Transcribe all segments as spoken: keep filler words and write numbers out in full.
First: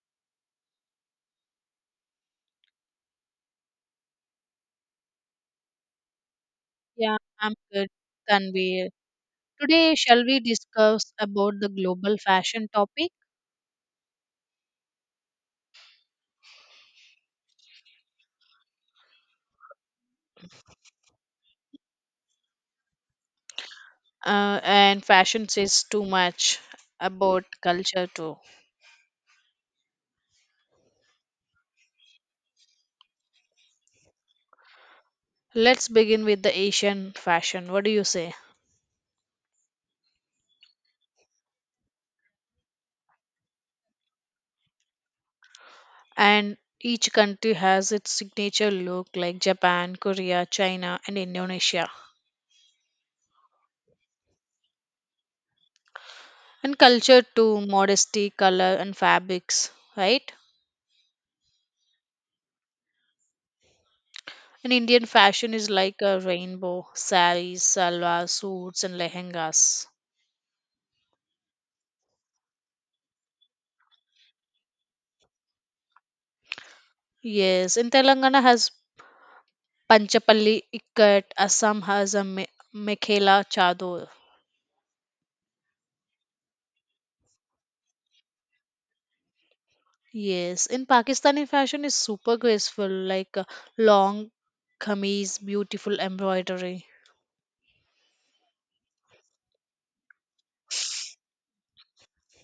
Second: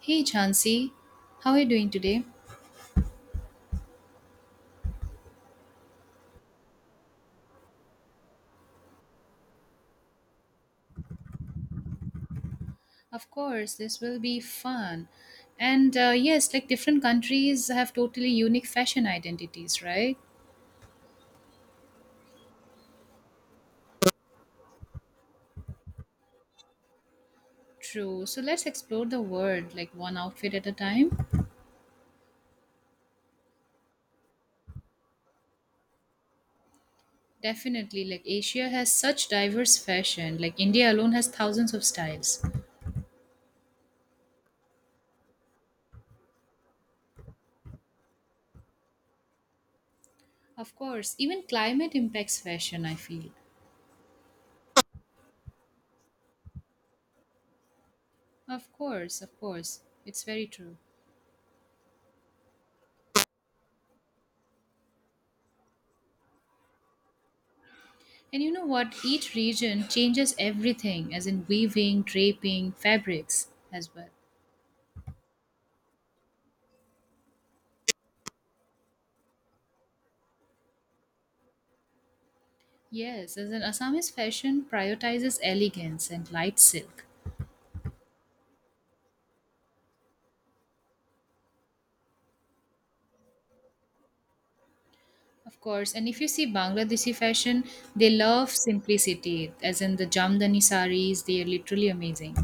Hey Chansey, how are you doing today? Yeah, I'm good. Tanvir. Today, shall we discuss about the global fashion topic? Of course, this will be fun. And uh, yes, like different countries have totally unique fashion identities, right? Uh, and fashion says too much about culture True. too. So let's explore the world like one outfit at a time. Let's begin with the Asian fashion. What do Definitely, you like say? Asia has such diverse fashion. Like India alone has thousands of styles. And each country has its signature look, like Japan, Korea, Of China, course, and even Indonesia. climate impacts fashion, I feel. And culture too, modesty, Of color, and course, of fabrics, course. It's right? very true. And Indian fashion is like a rainbow, saris, salwar, And you know suits, what? and Each lehengas. region changes everything, as in weaving, draping, fabrics as well. Yes, in Telangana has Panchapalli Ikat, Assam has a me- Yes, Mekhela as in Chador. Assamese fashion prioritizes elegance and light silk. Yes, in Pakistani fashion is super graceful, like uh, long kameez, Of course, beautiful and if you see embroidery. Bangladeshi fashion, they love simplicity, as in the Jamdani saris, they are literally amazing.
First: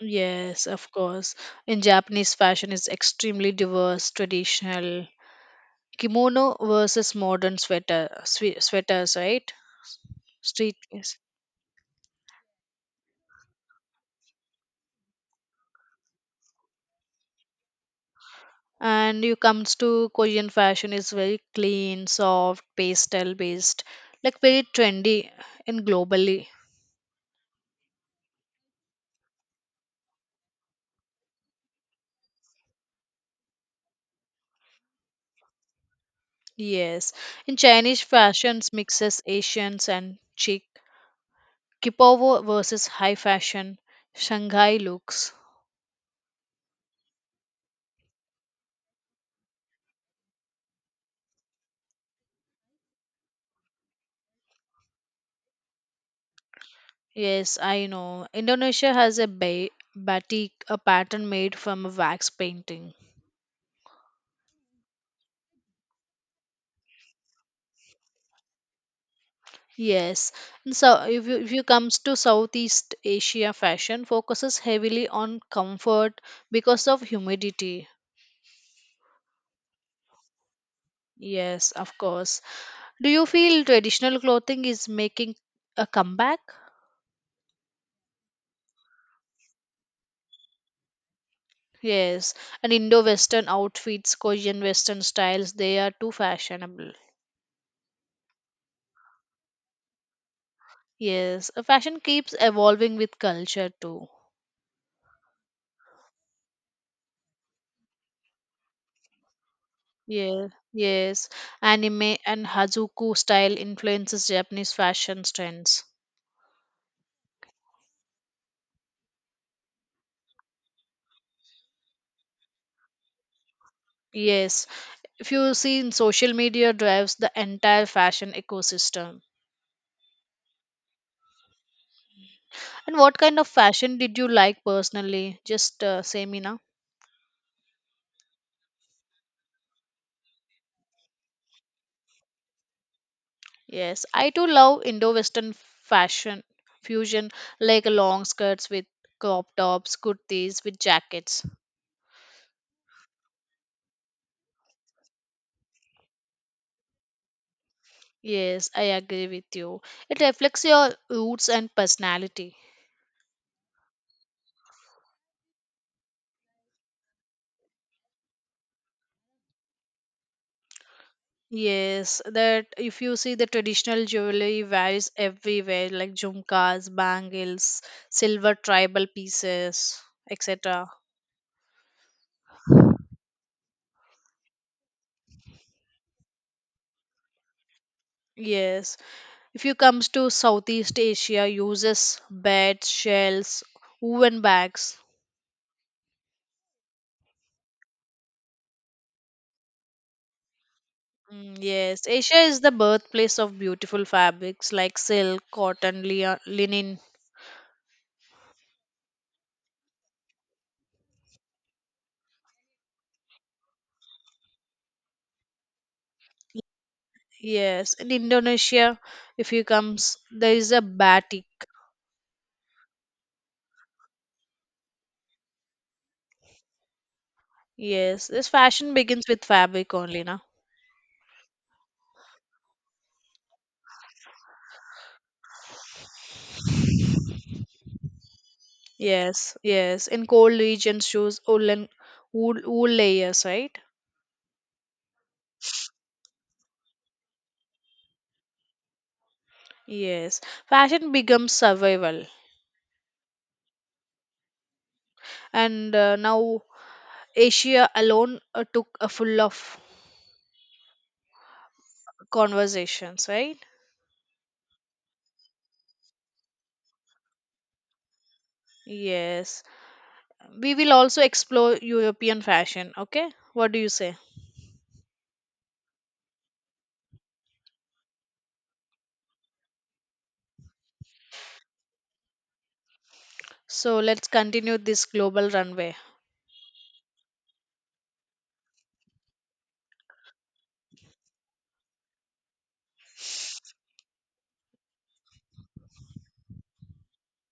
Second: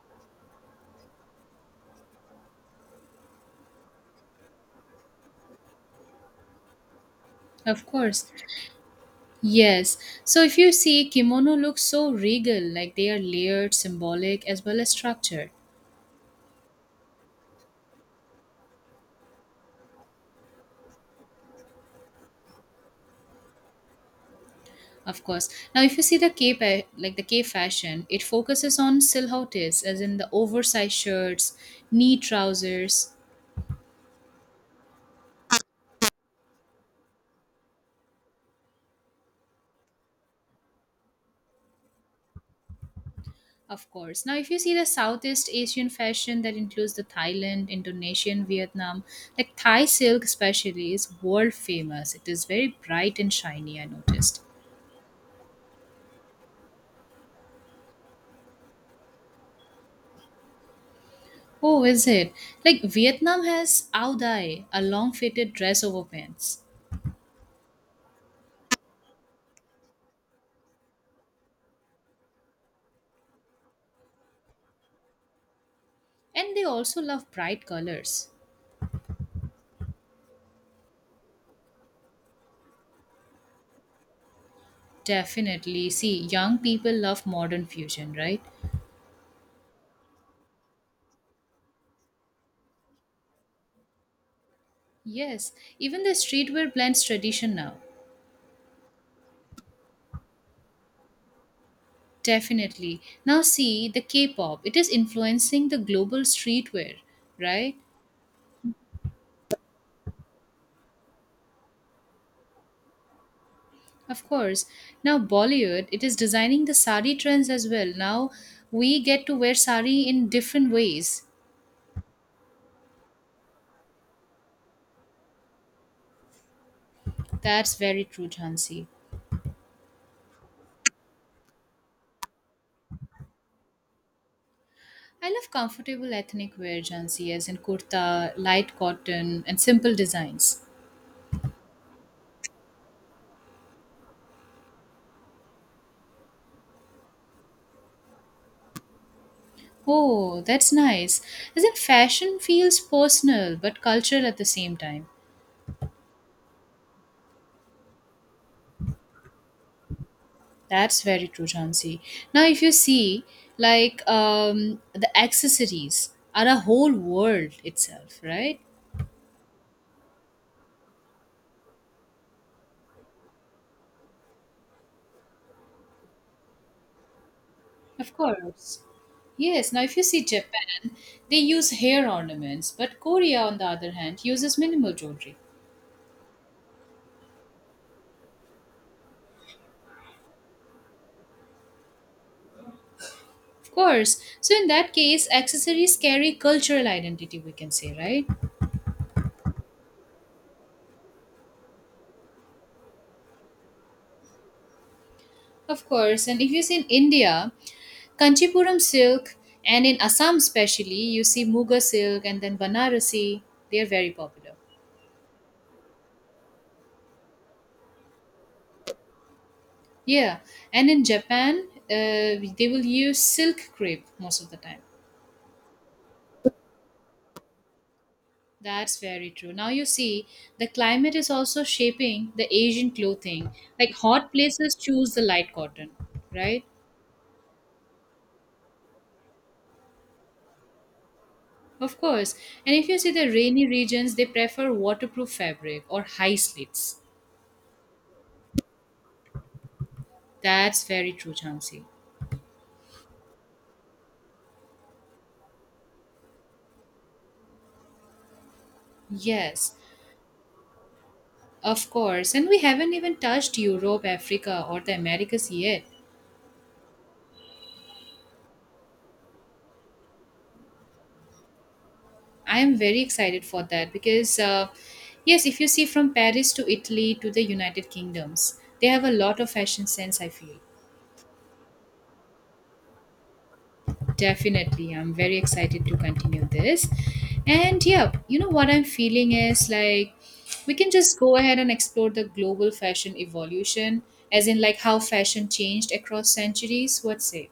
Yes, of course. In Japanese fashion is extremely diverse, traditional. Kimono versus modern Of sweater, course, swe- sweaters, right? yes. So if you Street see, kimono looks so regal, like they are layered, symbolic, as well as structured. and you comes to korean fashion is very clean soft pastel based like very Of trendy course. Now, and if you see the globally K pa- like the K fashion, it focuses on silhouettes, as in the oversized shirts, knee trousers. yes in chinese fashions mixes asians and chic kipovo versus high fashion Of course. Now, if you see shanghai the looks Southeast Asian fashion that includes the Thailand, Indonesian, Vietnam, like Thai silk especially is world famous. It is very bright and shiny. I noticed. yes I know indonesia has a ba- batik a pattern made Oh, from a is wax it? Like painting. Vietnam has ao dai, a long fitted dress over pants, Yes. And so if you, if you comes to Southeast Asia fashion focuses heavily on comfort and they because of also love bright humidity. colors. Yes, of course. Do you feel traditional clothing is making a Definitely. See, comeback? young people love modern fusion, right? Yes. And Indo-Western outfits, Korean Western Yes, styles, they are even the too streetwear fashionable. blends tradition now. Yes. Uh, Fashion keeps evolving Definitely. with Now, culture see, the too. K pop, it is influencing the global streetwear, right? Yeah, yes. Anime and Hazuku style Of influences course. Japanese Now, fashion trends. Bollywood, it is designing the sari trends as well. Now, we get to wear sari in different ways. Yes. If you see in social media drives the That's entire very true, fashion Jhansi. ecosystem and what kind of fashion did you like I personally? love Just uh, comfortable say ethnic mina. wear, Jhansi, as in kurta, light cotton, and simple designs. Yes, I too love indo-western fashion fusion, like long skirts with crop tops, Oh, kurtis that's with nice. jackets. Isn't fashion feels personal but cultural at the same time? Yes, I agree with you. It reflects your That's very true, roots and Jansi. Now, personality. if you see, like um, the accessories are a whole world itself, right? Yes, that if you see the traditional jewelry varies everywhere, like jhumkas, bangles, Of silver course. tribal Yes. Now, if pieces, you see et cetera. Japan, they use hair ornaments, but Korea, on the other hand, uses minimal jewelry. Yes, if you comes to Southeast Asia, uses beds, shells, Of course. woven So, in that bags. case, accessories carry cultural identity, we can say, right? Mm, yes, Asia is the birthplace of beautiful fabrics like silk, Of cotton, course. lia- And if you see in linen. India, Kanchipuram silk, and in Assam especially, you see Muga silk and then Banarasi. They are very popular. Yes, in Indonesia, if you comes, Yeah, there is a and in batik. Japan, uh, they will use silk crepe most of the time. Yes, this fashion That's begins very with true. Now you fabric only, see, na. the climate is also shaping the Asian clothing. Like hot places choose the light cotton, right? Yes, yes. In cold regions, choose woolen Of course. wool, And if wool you see the layers, rainy right? regions, they prefer waterproof fabric or high slits. Yes. That's Fashion very true, becomes Chansi. survival, and uh, now Asia alone uh, took a full Yes. of Of course, and we haven't even conversations, touched right? Europe, Africa, or the Americas yet. Yes. We will also explore European I am fashion. very Okay, excited for what do you that say? because, uh, yes, if you see from Paris to Italy to the United Kingdoms, they have a lot of fashion sense, I feel. So let's continue Definitely, this I'm very global excited runway. to continue this. And yeah, you know what I'm feeling is like we can just go ahead and explore the global fashion evolution, as in like how fashion changed across centuries. What say?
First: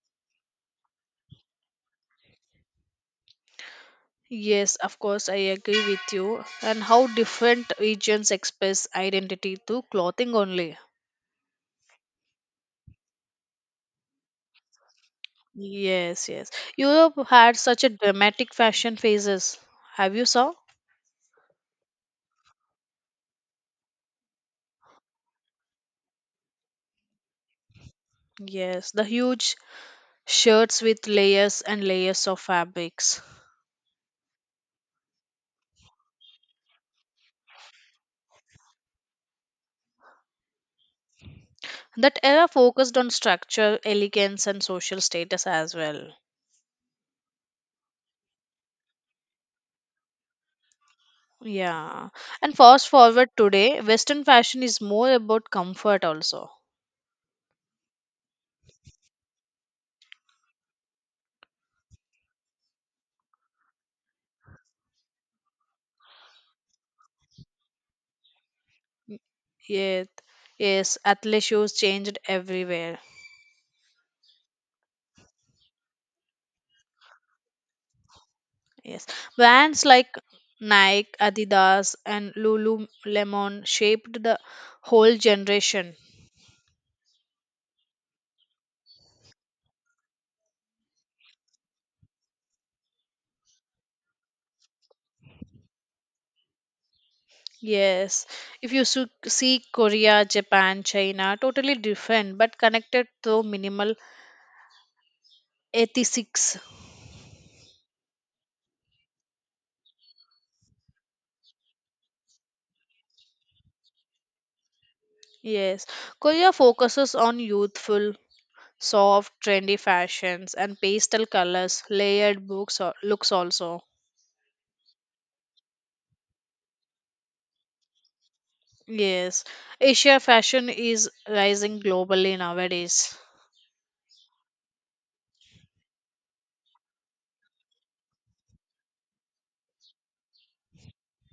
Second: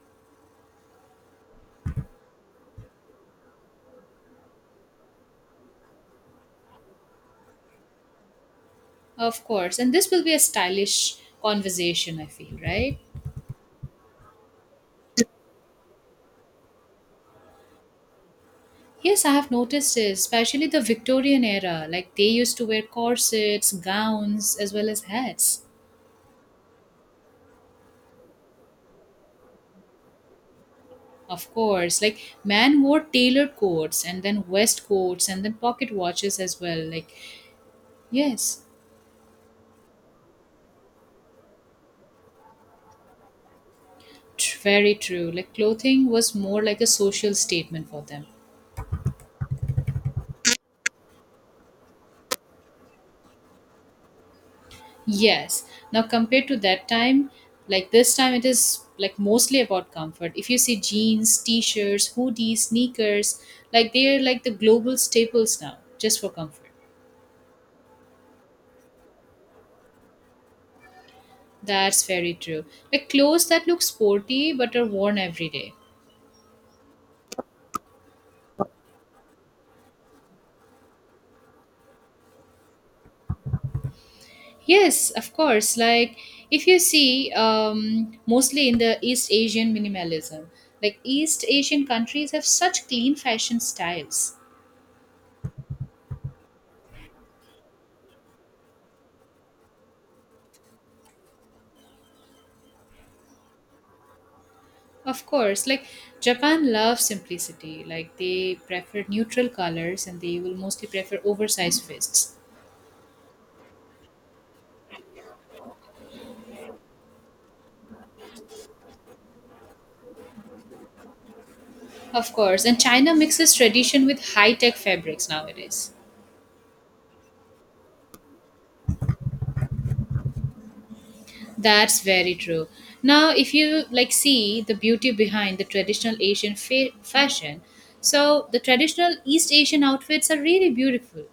Yes, of course, I agree with you. And how different regions express Of identity course. through And this will be clothing a only. stylish conversation, I feel, right? Yes, yes. Europe had such a dramatic fashion Yes, I have phases. noticed Have this, you saw? especially the Victorian era. Like they used to wear corsets, gowns, as well as hats. Yes, the huge shirts with Of layers and course. layers Like of men wore fabrics. tailored coats and then waistcoats and then pocket watches as well. Like, yes, That era focused on structure, elegance, tr- and very social true. status Like as clothing well. was more like a social statement for them. Yeah. And fast forward today, Western fashion is more about Yes. Now comfort compared also. to that time, like this time it is like mostly about comfort. If you see jeans, t-shirts, hoodies, sneakers, like they are like the global staples now, just for comfort. Yes, yes, athleisure shoes That's changed very true. everywhere. Like clothes that look sporty but are worn every day. Yes. Brands like Nike, Adidas, and Lululemon shaped the Yes, whole of course. generation. Like if you see, um, mostly in the East Asian minimalism, like East Asian countries have such clean fashion styles. Yes. If you su- see Korea, Japan, China, totally different but connected through minimal Of course, like ethics. Japan loves simplicity. Like they prefer neutral colors and they will mostly prefer oversized fists. Yes. Korea focuses on youthful, soft, trendy fashions and pastel colors, Of layered course, and books or China looks mixes also. tradition with high-tech fabrics nowadays. Yes. Asia fashion is rising That's very globally true. nowadays. Now, if you like see the beauty behind the traditional Asian fa- fashion, so the traditional East Asian outfits are really beautiful.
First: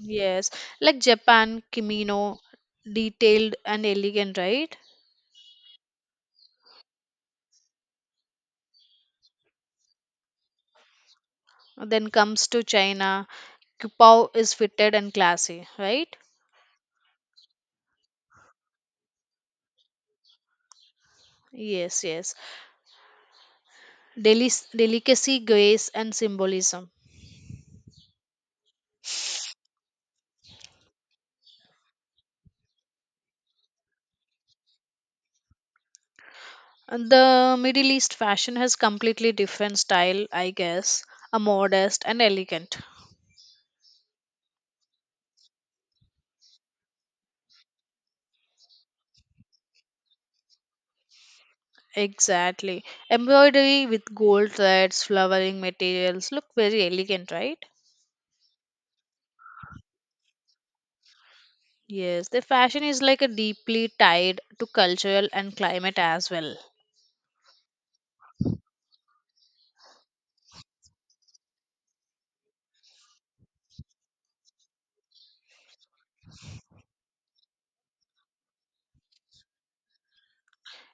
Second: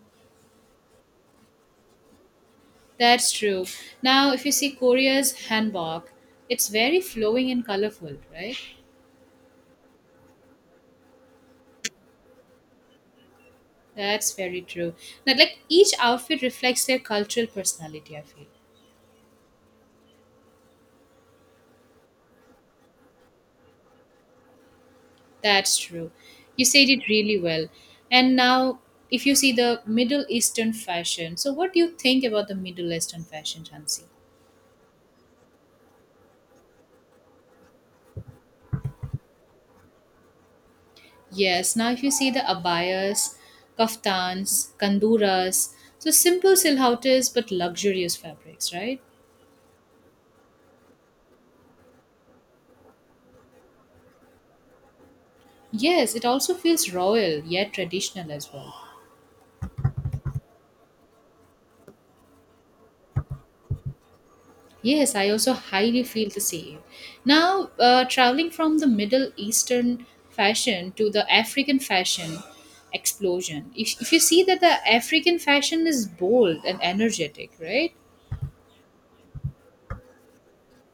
Yes, like Japan, kimono, That's detailed true. and Now, elegant, if you see right? Korea's hanbok, it's very flowing and colorful, right? Then comes to China, kupao That's is very true. fitted and Now, like classy, each right? outfit reflects their cultural personality, I feel. Yes, yes. Delic- delicacy, That's grace, true. and You said symbolism. it really well. And now, if you see the Middle Eastern fashion, so what do you think about the Middle Eastern fashion, Jansi? And the Middle East fashion has completely different style, I guess. A Yes, now if modest you and see the elegant. abayas, kaftans, kanduras, so simple silhouettes but luxurious fabrics, right? Exactly. Embroidery with gold threads, flowering Yes, it materials. Look also very feels elegant, royal right? yet traditional as well. Yes, the fashion is like a deeply tied to Yes, I cultural also and climate highly feel as the well. same. Now, uh, traveling from the Middle Eastern fashion to the African fashion explosion, if, if you see that the African fashion is bold and energetic, right?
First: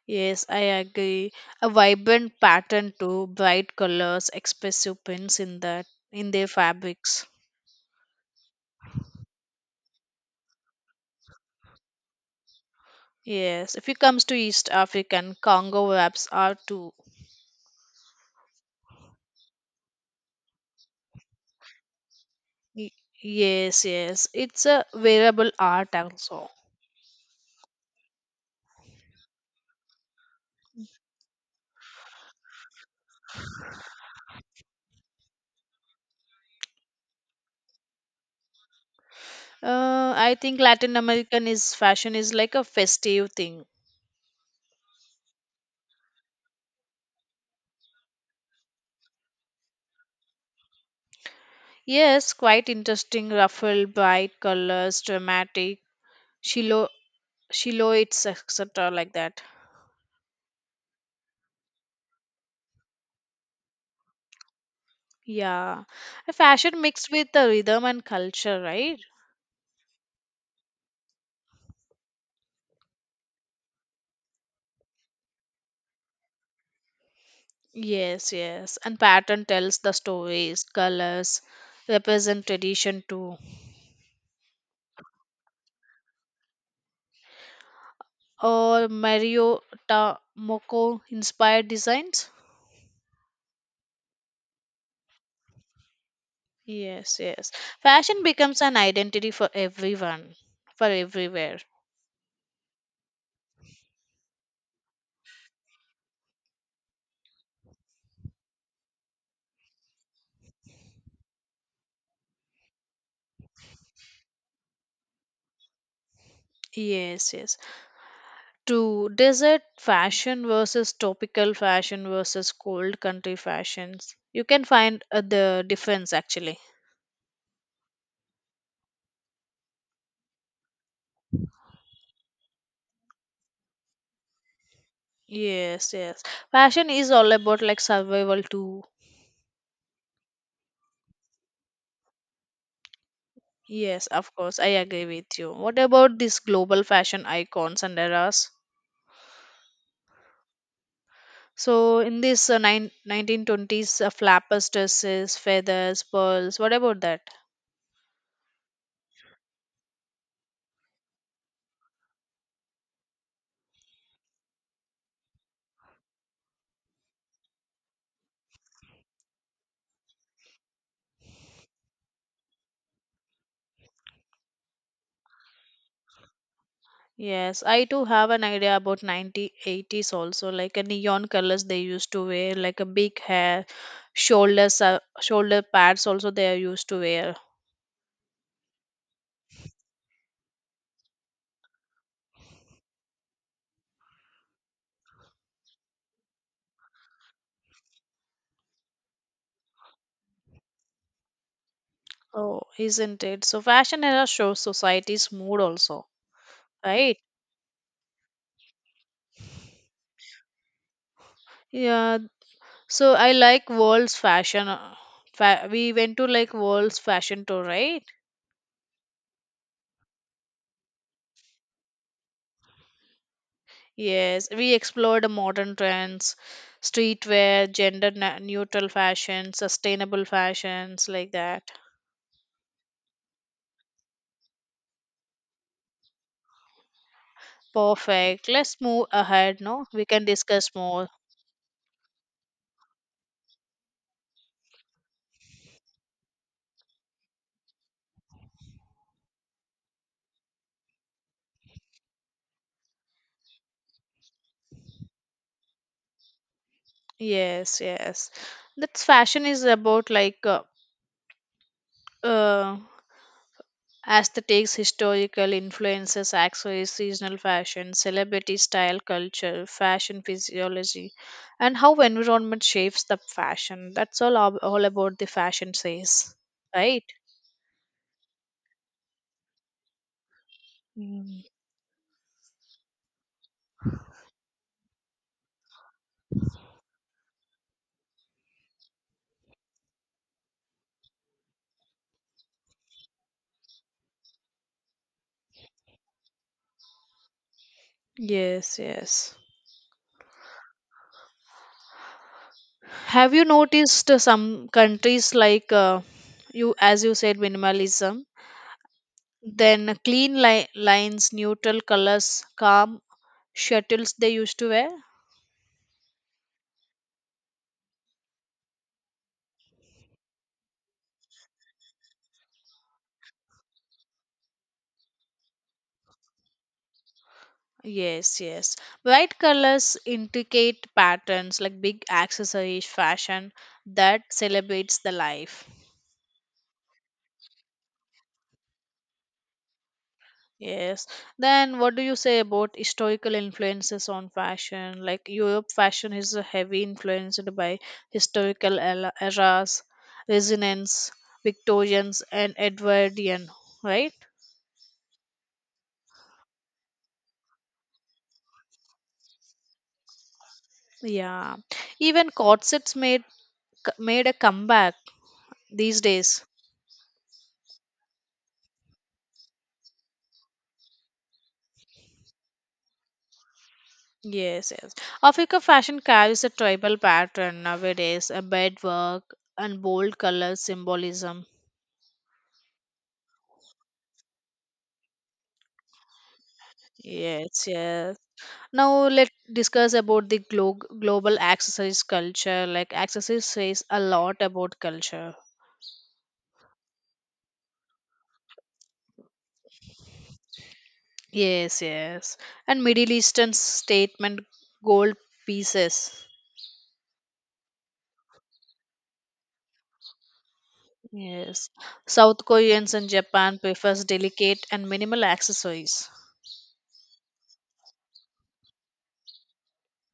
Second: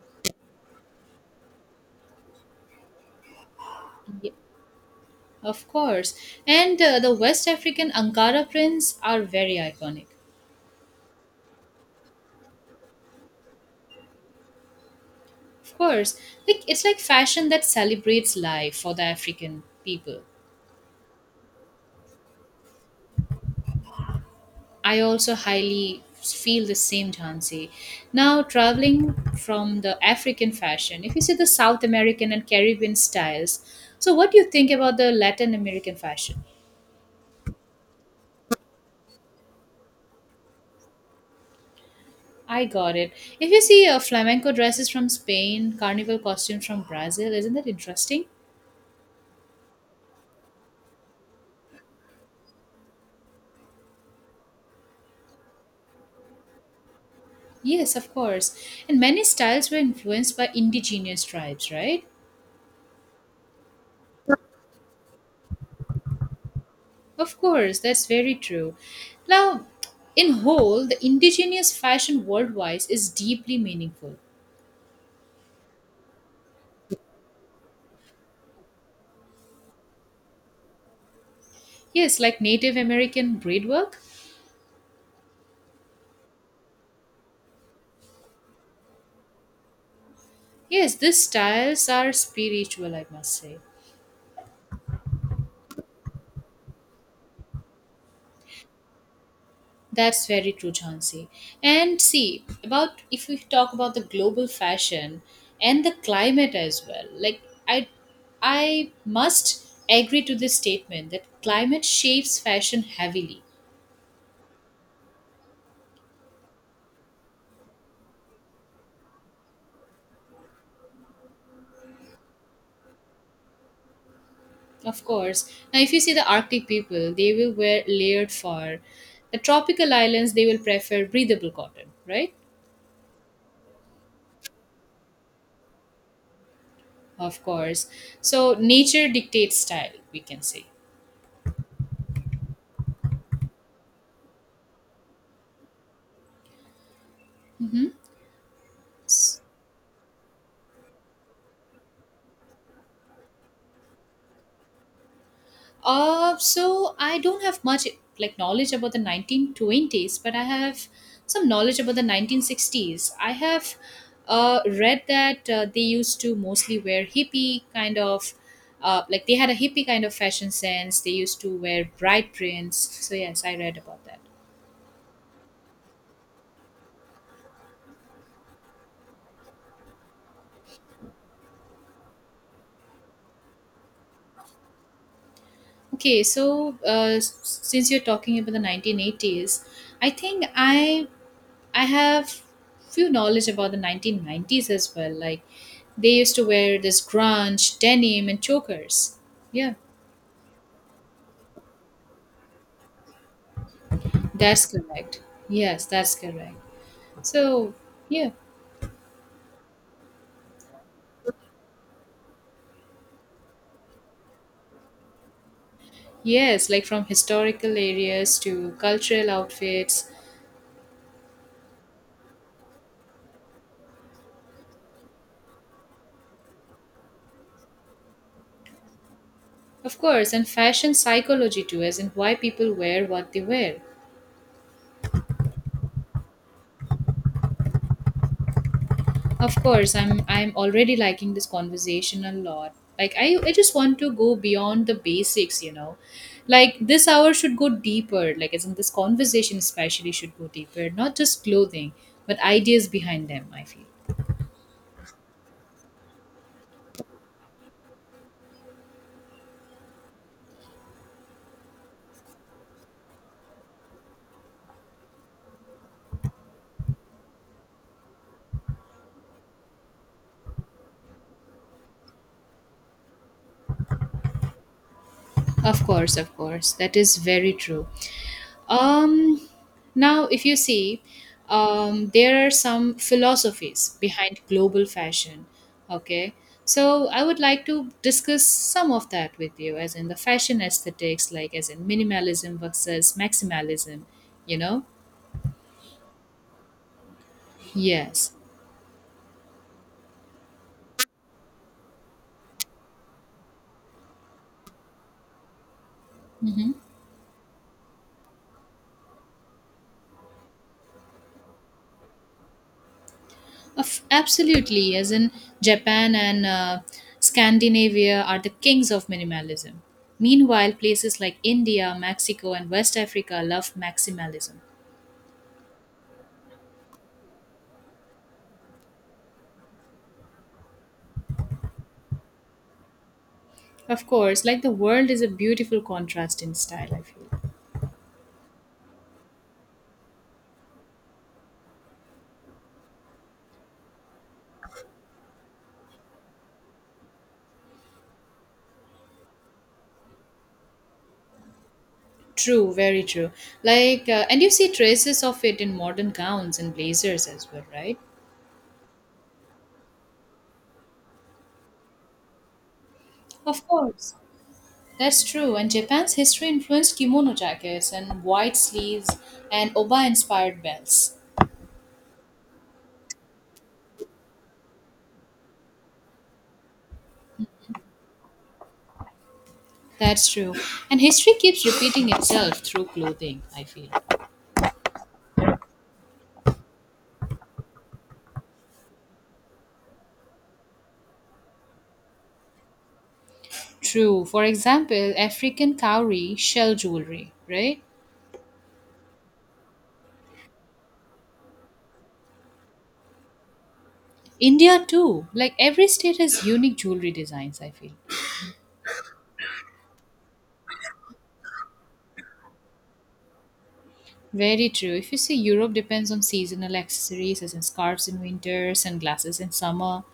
Yes, I agree. A vibrant pattern too, bright colors, Ye- expressive prints in of that course. in their And uh, the fabrics. West African Ankara prints are very iconic. Yes, if it comes to East African, Of Congo course. wraps are Like it's too. like fashion that celebrates life for the African people. Y- Yes, yes, it's a I also wearable art highly also. feel the same, Jhansi. Now, traveling from the African fashion, if you see the South American and Caribbean styles, so what do you think about the Latin American fashion? Uh, I think Latin American is fashion is like a I got it. festive If you thing. see uh, flamenco dresses from Spain, carnival costumes from Brazil, isn't that interesting? Yes, quite interesting, ruffled, bright colors, dramatic. She Yes, of Shiloids, course. et cetera, And like many that. styles were influenced by indigenous tribes, right? Yeah. A fashion mixed with Of the course, rhythm and that's very culture, true. right? Now, in whole, the indigenous fashion worldwide is deeply meaningful. Yes, yes. And pattern tells the stories, colors Yes, like represent Native tradition American too. braid work. Or Mario Yes, Tamoko these inspired styles are designs? spiritual, I must say. Yes, yes. Fashion becomes an identity for That's everyone, very true, for Jhansi. everywhere. And see, about if we talk about the global fashion and the climate as well, like I I must agree to this statement that climate shapes fashion heavily. Yes, yes. To desert fashion versus tropical fashion versus cold country fashions. You can find Of uh, course. the Now if you see difference the actually. Arctic people, they will wear layered fur. The tropical islands they will prefer breathable cotton, right? Yes, yes. Fashion is all Of about like course. survival So too. nature dictates style, we can say. Yes, of course, I agree with you. What about these global fashion icons and eras? S- So in this uh, nine, nineteen twenties, uh, flappers dresses, feathers, Uh, pearls. What so about I that? don't have much like knowledge about the nineteen twenties, but I have some knowledge about the nineteen sixties. I have uh, read that uh, they used to mostly wear hippie kind of, uh, like they had a hippie kind of fashion sense. They used to wear bright prints. So yes, I read about that. Yes, I too have an idea about nineteen eighties. Also like a neon colors they used to wear like a big hair shoulders uh, shoulder pads Okay, also they are so used to uh, wear. s- since you're talking about the nineteen eighties, I think I I have few knowledge about the nineteen nineties as well. Like they used to wear this grunge, denim, and chokers. Yeah, Oh, isn't it? So fashion era shows that's correct. society's mood Yes, also, that's correct. right? So, yeah, Yeah. So I like world's fashion. uh, Fa- we went to like yes, like world's from fashion tour, historical right? areas to cultural outfits, Yes, we explored modern trends, streetwear, gender na- neutral fashion, of sustainable course, and fashion fashions like psychology that. too, as in why people wear what they wear. Perfect. Let's move Of ahead, no? course, We I'm can I'm discuss already more. liking this conversation a lot. Like I I just want to go beyond the basics, you know. Like this hour should go deeper, like as in this conversation especially should go deeper, not just clothing, but ideas behind them, I feel. Yes, yes. That's fashion is about like uh, uh, aesthetics, historical influences, accessories, seasonal fashion, celebrity style, culture, fashion physiology, and how environment shapes the fashion. That's all ab- all about the fashion Of course, of says, course. That right? is very true. Um, Now, if you see, Mm. um, there are some philosophies behind global fashion. Okay, so I would like to discuss some of that with you, as in the fashion aesthetics, like as in minimalism versus maximalism, you know. Yes, Yes, yes. Have you noticed uh, some countries like uh, you, as you said, minimalism? Then clean li- lines, neutral colors, calm of, shuttles they used to wear. absolutely. As in Japan and uh, Scandinavia are the kings of minimalism. Meanwhile, places like India, Mexico, and West Africa love maximalism. Yes, yes. White colors, intricate patterns like big accessories, fashion Of that course, like the celebrates world the is a life. beautiful contrast in style, I feel. Yes. Then what do you say about historical influences on fashion? Like Europe fashion is uh, heavy influenced by historical era- eras, resonance, Victorians and True, very true. Edwardian, Like, right? uh, and you see traces of it in modern gowns and blazers as well, right? Yeah. Even corsets made Of c- course, made a comeback that's true. And these Japan's days. history influenced kimono jackets and wide sleeves and oba inspired belts. Yes, yes. Africa fashion carries a tribal pattern nowadays, a bedwork and bold That's true. color And history symbolism. keeps repeating itself through clothing, I feel. Yes, yes. Now let's discuss about the glo- global accessories culture. Like accessories says a True. lot For about example, culture. African cowrie shell jewelry, right? Yes, yes. And Middle Eastern statement India gold too. Like every state pieces. has unique jewelry designs, I feel. Yes. South Koreans and Japan prefers delicate Very and true. If you minimal see, Europe depends accessories. on seasonal accessories, as in scarves in winter, sunglasses in summer.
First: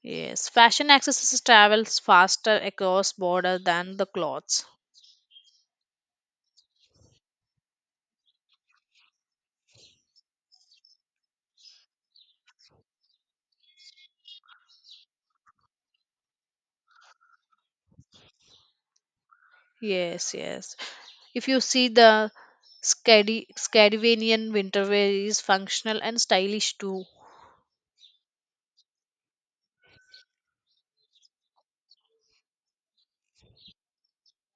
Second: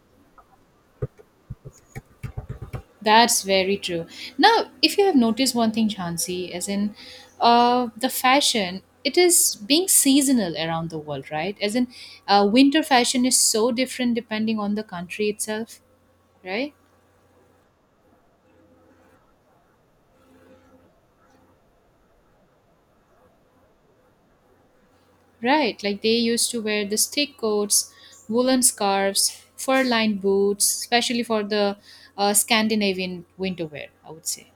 Yes, fashion accesses travels faster across That's border very than true. the clothes. Now, if you have noticed one thing, Jhansi, as in uh, the fashion, it is being seasonal around the world, right? As in, uh, winter fashion is so different depending on the country itself, right? Yes, yes. If you see the Scandi- Scandinavian winter wear is Right. functional Like they and used to stylish wear this too. thick coats, woolen scarves, fur lined boots, especially for the uh, Scandinavian winter wear, I would say.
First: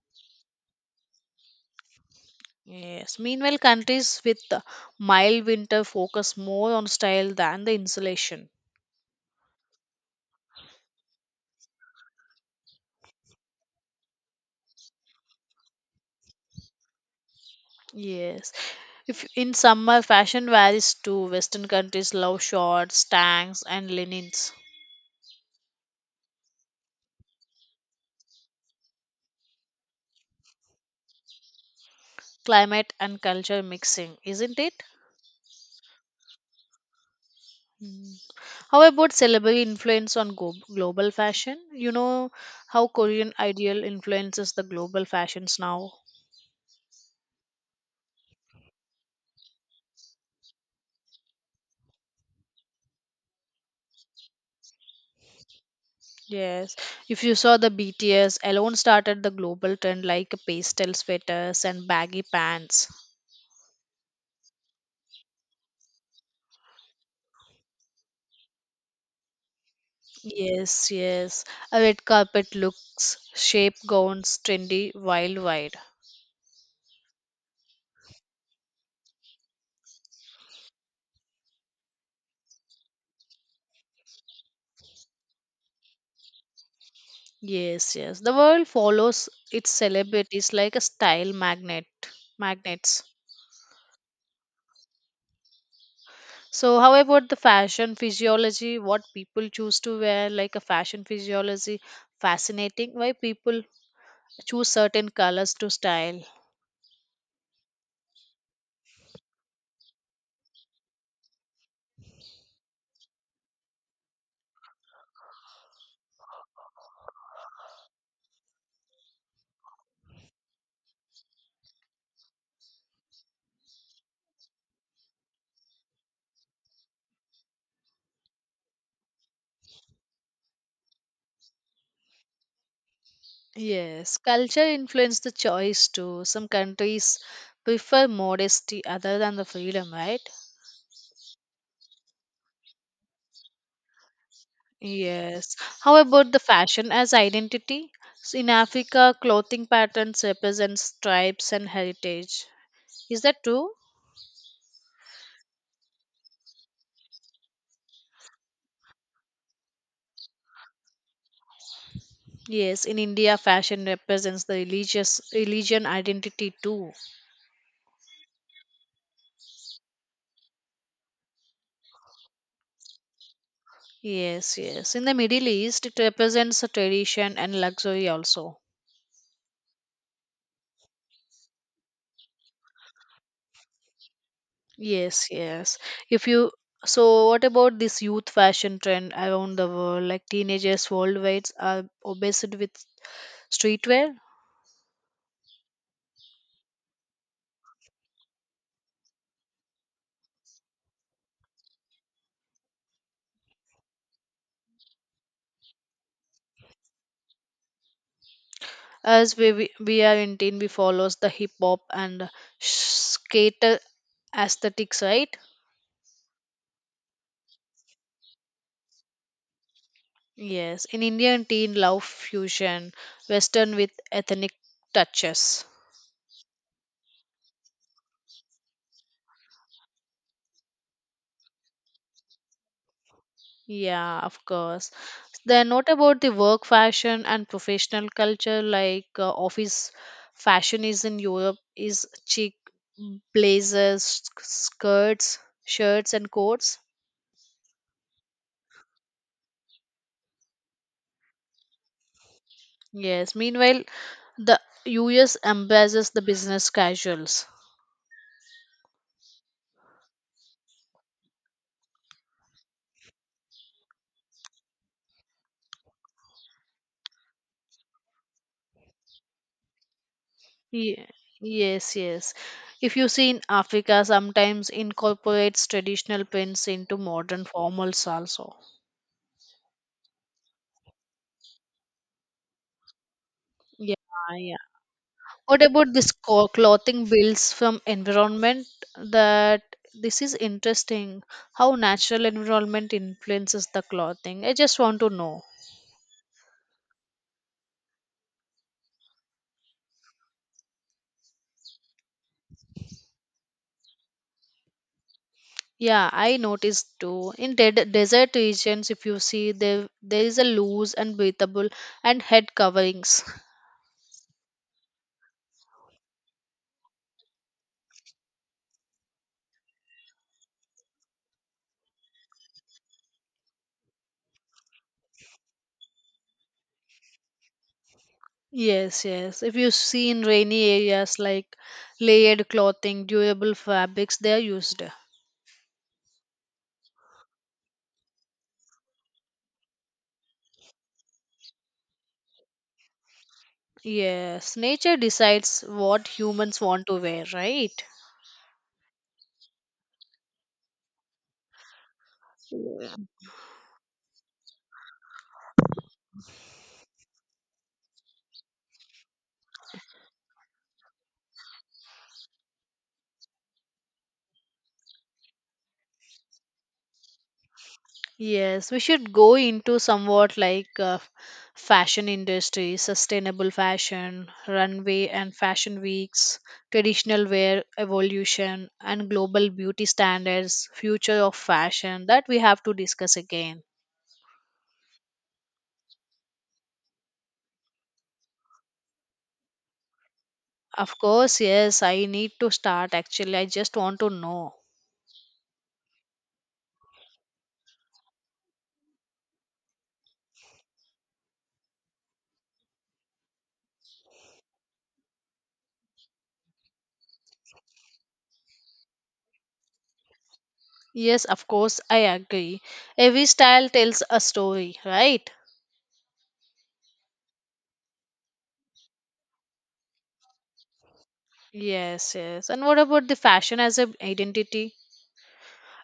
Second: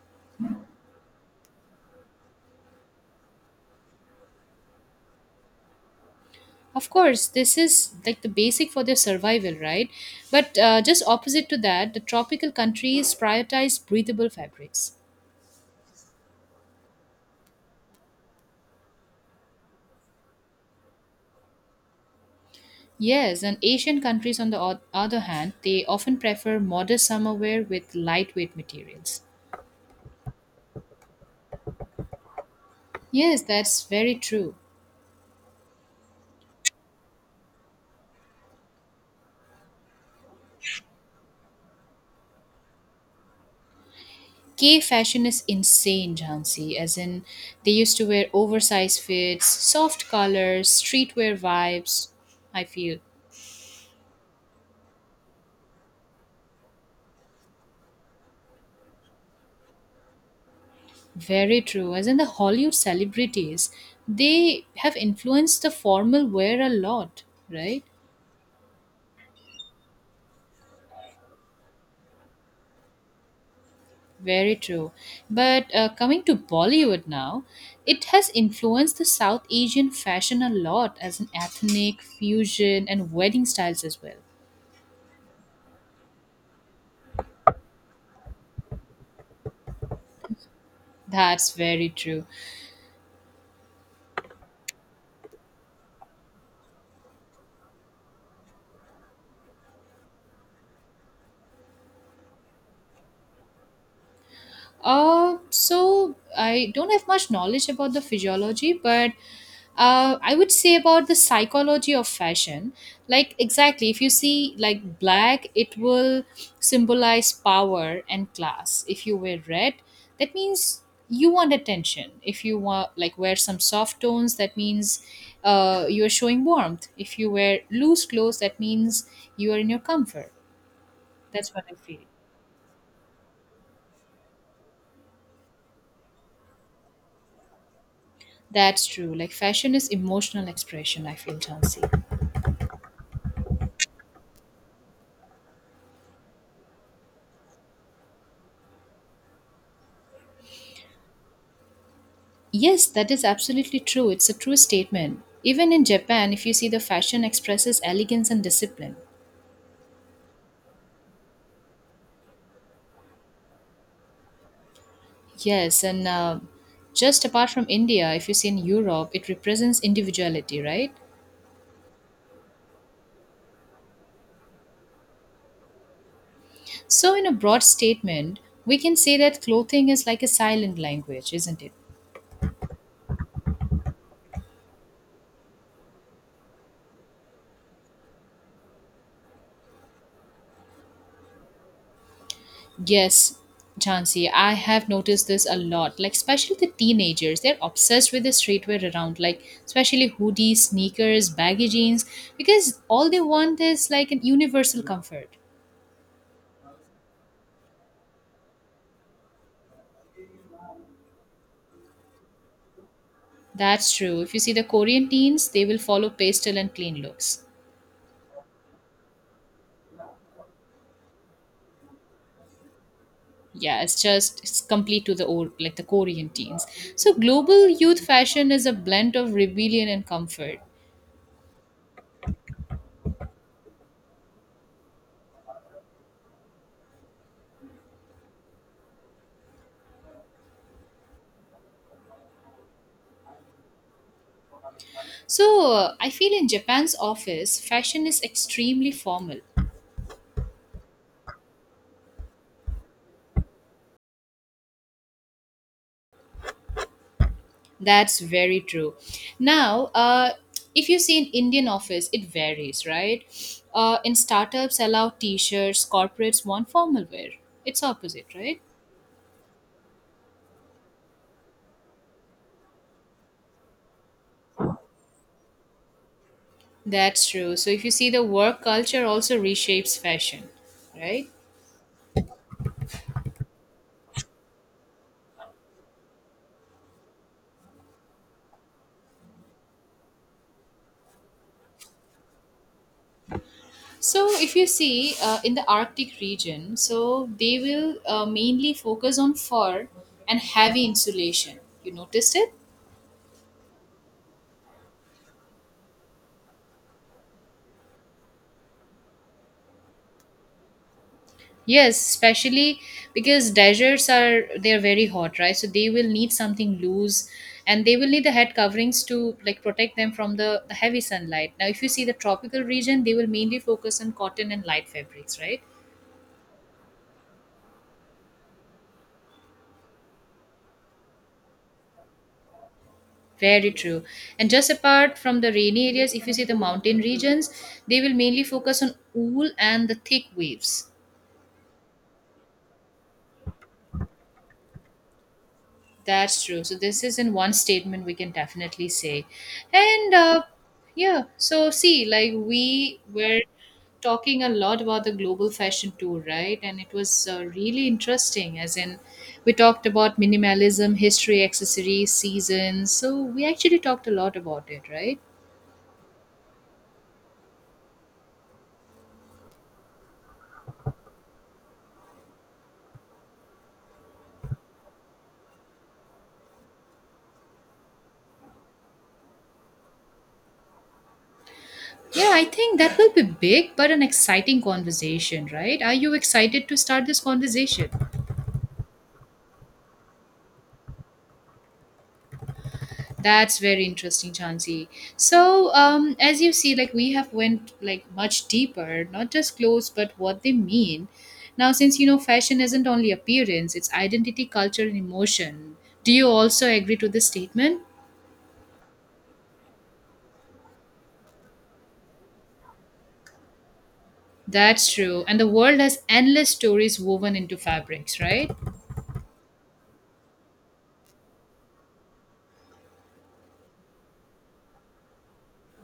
Yes. Meanwhile, countries with the mild winter focus more on Of course, style this than the is like the insulation. basic for their survival, right? But uh, just opposite to that, the tropical countries prioritize breathable fabrics. Yes. If in summer, fashion varies too. Western countries love shorts, Yes, and tanks, and Asian countries, on linens. the oth- other hand, they often prefer modest summer wear with lightweight materials. Climate and Yes, culture that's very mixing, true. isn't it? How about celebrity influence on go- global fashion? You know how Korean ideal influences the K global fashion is fashions now. insane, Jhansi, as in they used to wear oversized fits, soft colors, streetwear vibes, I feel. Yes, if you saw the B T S alone started the global trend like pastel Very sweaters and true. As in baggy the Hollywood pants. celebrities, they have influenced the formal wear a lot, right? Yes, yes, a red carpet looks, shape gowns Very true. trendy But worldwide. uh, coming to Bollywood now, it has influenced the South Asian fashion a lot as an ethnic, fusion, and wedding styles as well. Yes, yes, the world follows its celebrities like a style That's magnet, very true. magnets. So, how about the fashion physiology? What people choose to wear, like a fashion physiology, fascinating. Why people choose certain Uh, colors to so style? I don't have much knowledge about the physiology, but uh, I would say about the psychology of fashion. Like exactly, if you see like black, it will symbolize power and class. If you wear red, that means you want attention. If you want like wear some soft tones, that means uh, you are showing warmth. If you wear loose clothes, that means you are in your comfort. That's what I feel. Yes, culture influence the choice too. Some countries prefer modesty That's true. other Like than the fashion is freedom, right? emotional expression, I feel, Jansi. Yes. How about the fashion as identity? So in Africa, clothing patterns represents tribes and heritage. Yes, that Is is that true? absolutely true. It's a true statement. Even in Japan, if you see the fashion expresses elegance and discipline. Yes, in India, fashion represents the religious Yes, religion and uh, identity too. just apart from India, if you see in Europe, it represents individuality, right? Yes, yes. In the Middle East, it represents a So, in a tradition and broad luxury statement, also. we can say that clothing is like a silent language, isn't it? Yes, yes. If you so, what about this youth fashion trend around the world? Like teenagers worldwide are obsessed with Yes, streetwear. Jansi, I have noticed this a lot. Like, especially the teenagers, they're obsessed with the streetwear around, like, especially hoodies, sneakers, baggy jeans, because all they want is like an universal comfort. As we we we are in teen, we follows the hip hop and skater That's true. If you see the aesthetics, Korean right? teens, they will follow pastel and clean looks. Yes. In Indian teen, love fusion, Western Yeah, with it's just ethnic it's complete to the old touches. like the Korean teens. So global youth fashion is a blend of rebellion and comfort. Yeah, of course. Then what about the work fashion and professional culture like uh, office fashion is in Europe is chic blazers, sk- skirts, So uh, I shirts and feel in coats. Japan's office, fashion is extremely formal. Yes. Meanwhile, the U S embraces the business casuals. That's very true. Now, uh, if you see an Indian office, it varies, right? Uh, in startups, allow t-shirts. Corporates want formal wear. It's opposite, right? Ye- Yes, yes. If you see in Africa, sometimes incorporates traditional prints into That's modern true. So if you formals see the also. work culture also reshapes fashion, right? Yeah, yeah. What about this co- clothing builds from environment? That this is interesting. How natural environment influences the So clothing. if I you just want to see uh, know. in the Arctic region, so they will uh, mainly focus on fur and heavy insulation. You noticed it? Yeah, I noticed too. In de- desert regions, if you see, there there is a loose and breathable Yes, and head especially coverings. because deserts are they're very hot, right? So they will need something loose and they will need the head coverings to like protect them from the, the heavy sunlight. Now if you see the tropical region, they will mainly focus on cotton and light fabrics, right? Yes, yes. If you see in rainy areas like layered clothing, durable Very true. fabrics, they are And just used. apart from the rainy areas, if you see the mountain regions, they will mainly focus on wool and the thick waves. Yes, nature decides what That's true. humans So want to this is wear, in one right? statement we can definitely say. And uh, yeah, so see, like we were talking a lot about the global fashion tour, right? And it was uh, really interesting, as in we talked about minimalism, history, accessories, seasons. So we actually talked a lot about it, right? Yes, we should go into somewhat like uh, fashion industry, sustainable fashion, runway and fashion weeks, traditional wear evolution, and global beauty standards, future of fashion that Yeah, we I have to think that will discuss be again. big but an exciting conversation, right? Are you excited to start this conversation? Of course, yes, I need to start actually. I That's just very want to interesting, know. Chansey. So, um, as you see, like we have went like much deeper, not just clothes, but what they mean. Now, since you know, fashion isn't only appearance; it's identity, culture, and emotion. Do you also agree to this statement? Yes, of course, I agree. Every style tells a story, That's true. right? And the world has endless stories woven into fabrics, right? Yes, yes. And what about the fashion as an identity?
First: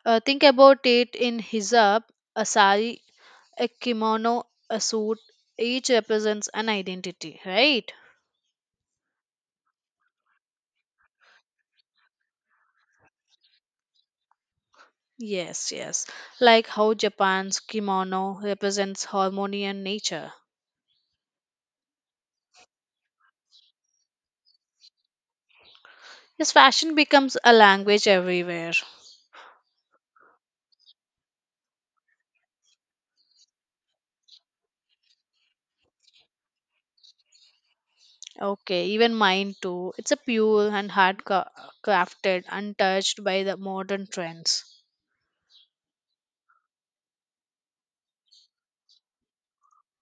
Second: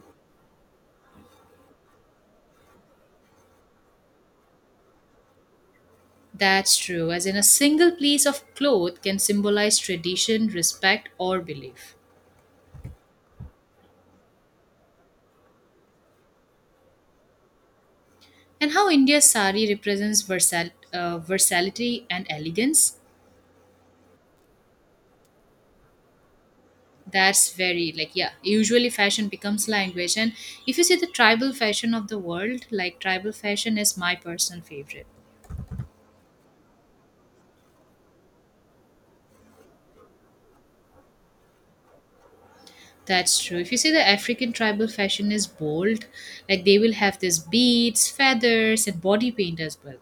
Uh, think about it in hijab, a sari, a kimono, a suit. Each represents an That's true. As in, identity, a single right? piece of cloth can symbolize tradition, respect, or belief. Yes, yes. Like how Japan's kimono And how represents India's harmony sari and represents nature. versal- uh, versatility and elegance? Yes, fashion becomes a That's very language like yeah. everywhere. Usually fashion becomes language, and if you see the tribal fashion of the world, like tribal fashion is my personal favorite. Okay, even mine too. It's a pure and hard ca- crafted, untouched That's by true. the If you see the modern African trends. tribal fashion is bold, like they will have these beads, feathers and body paint as well.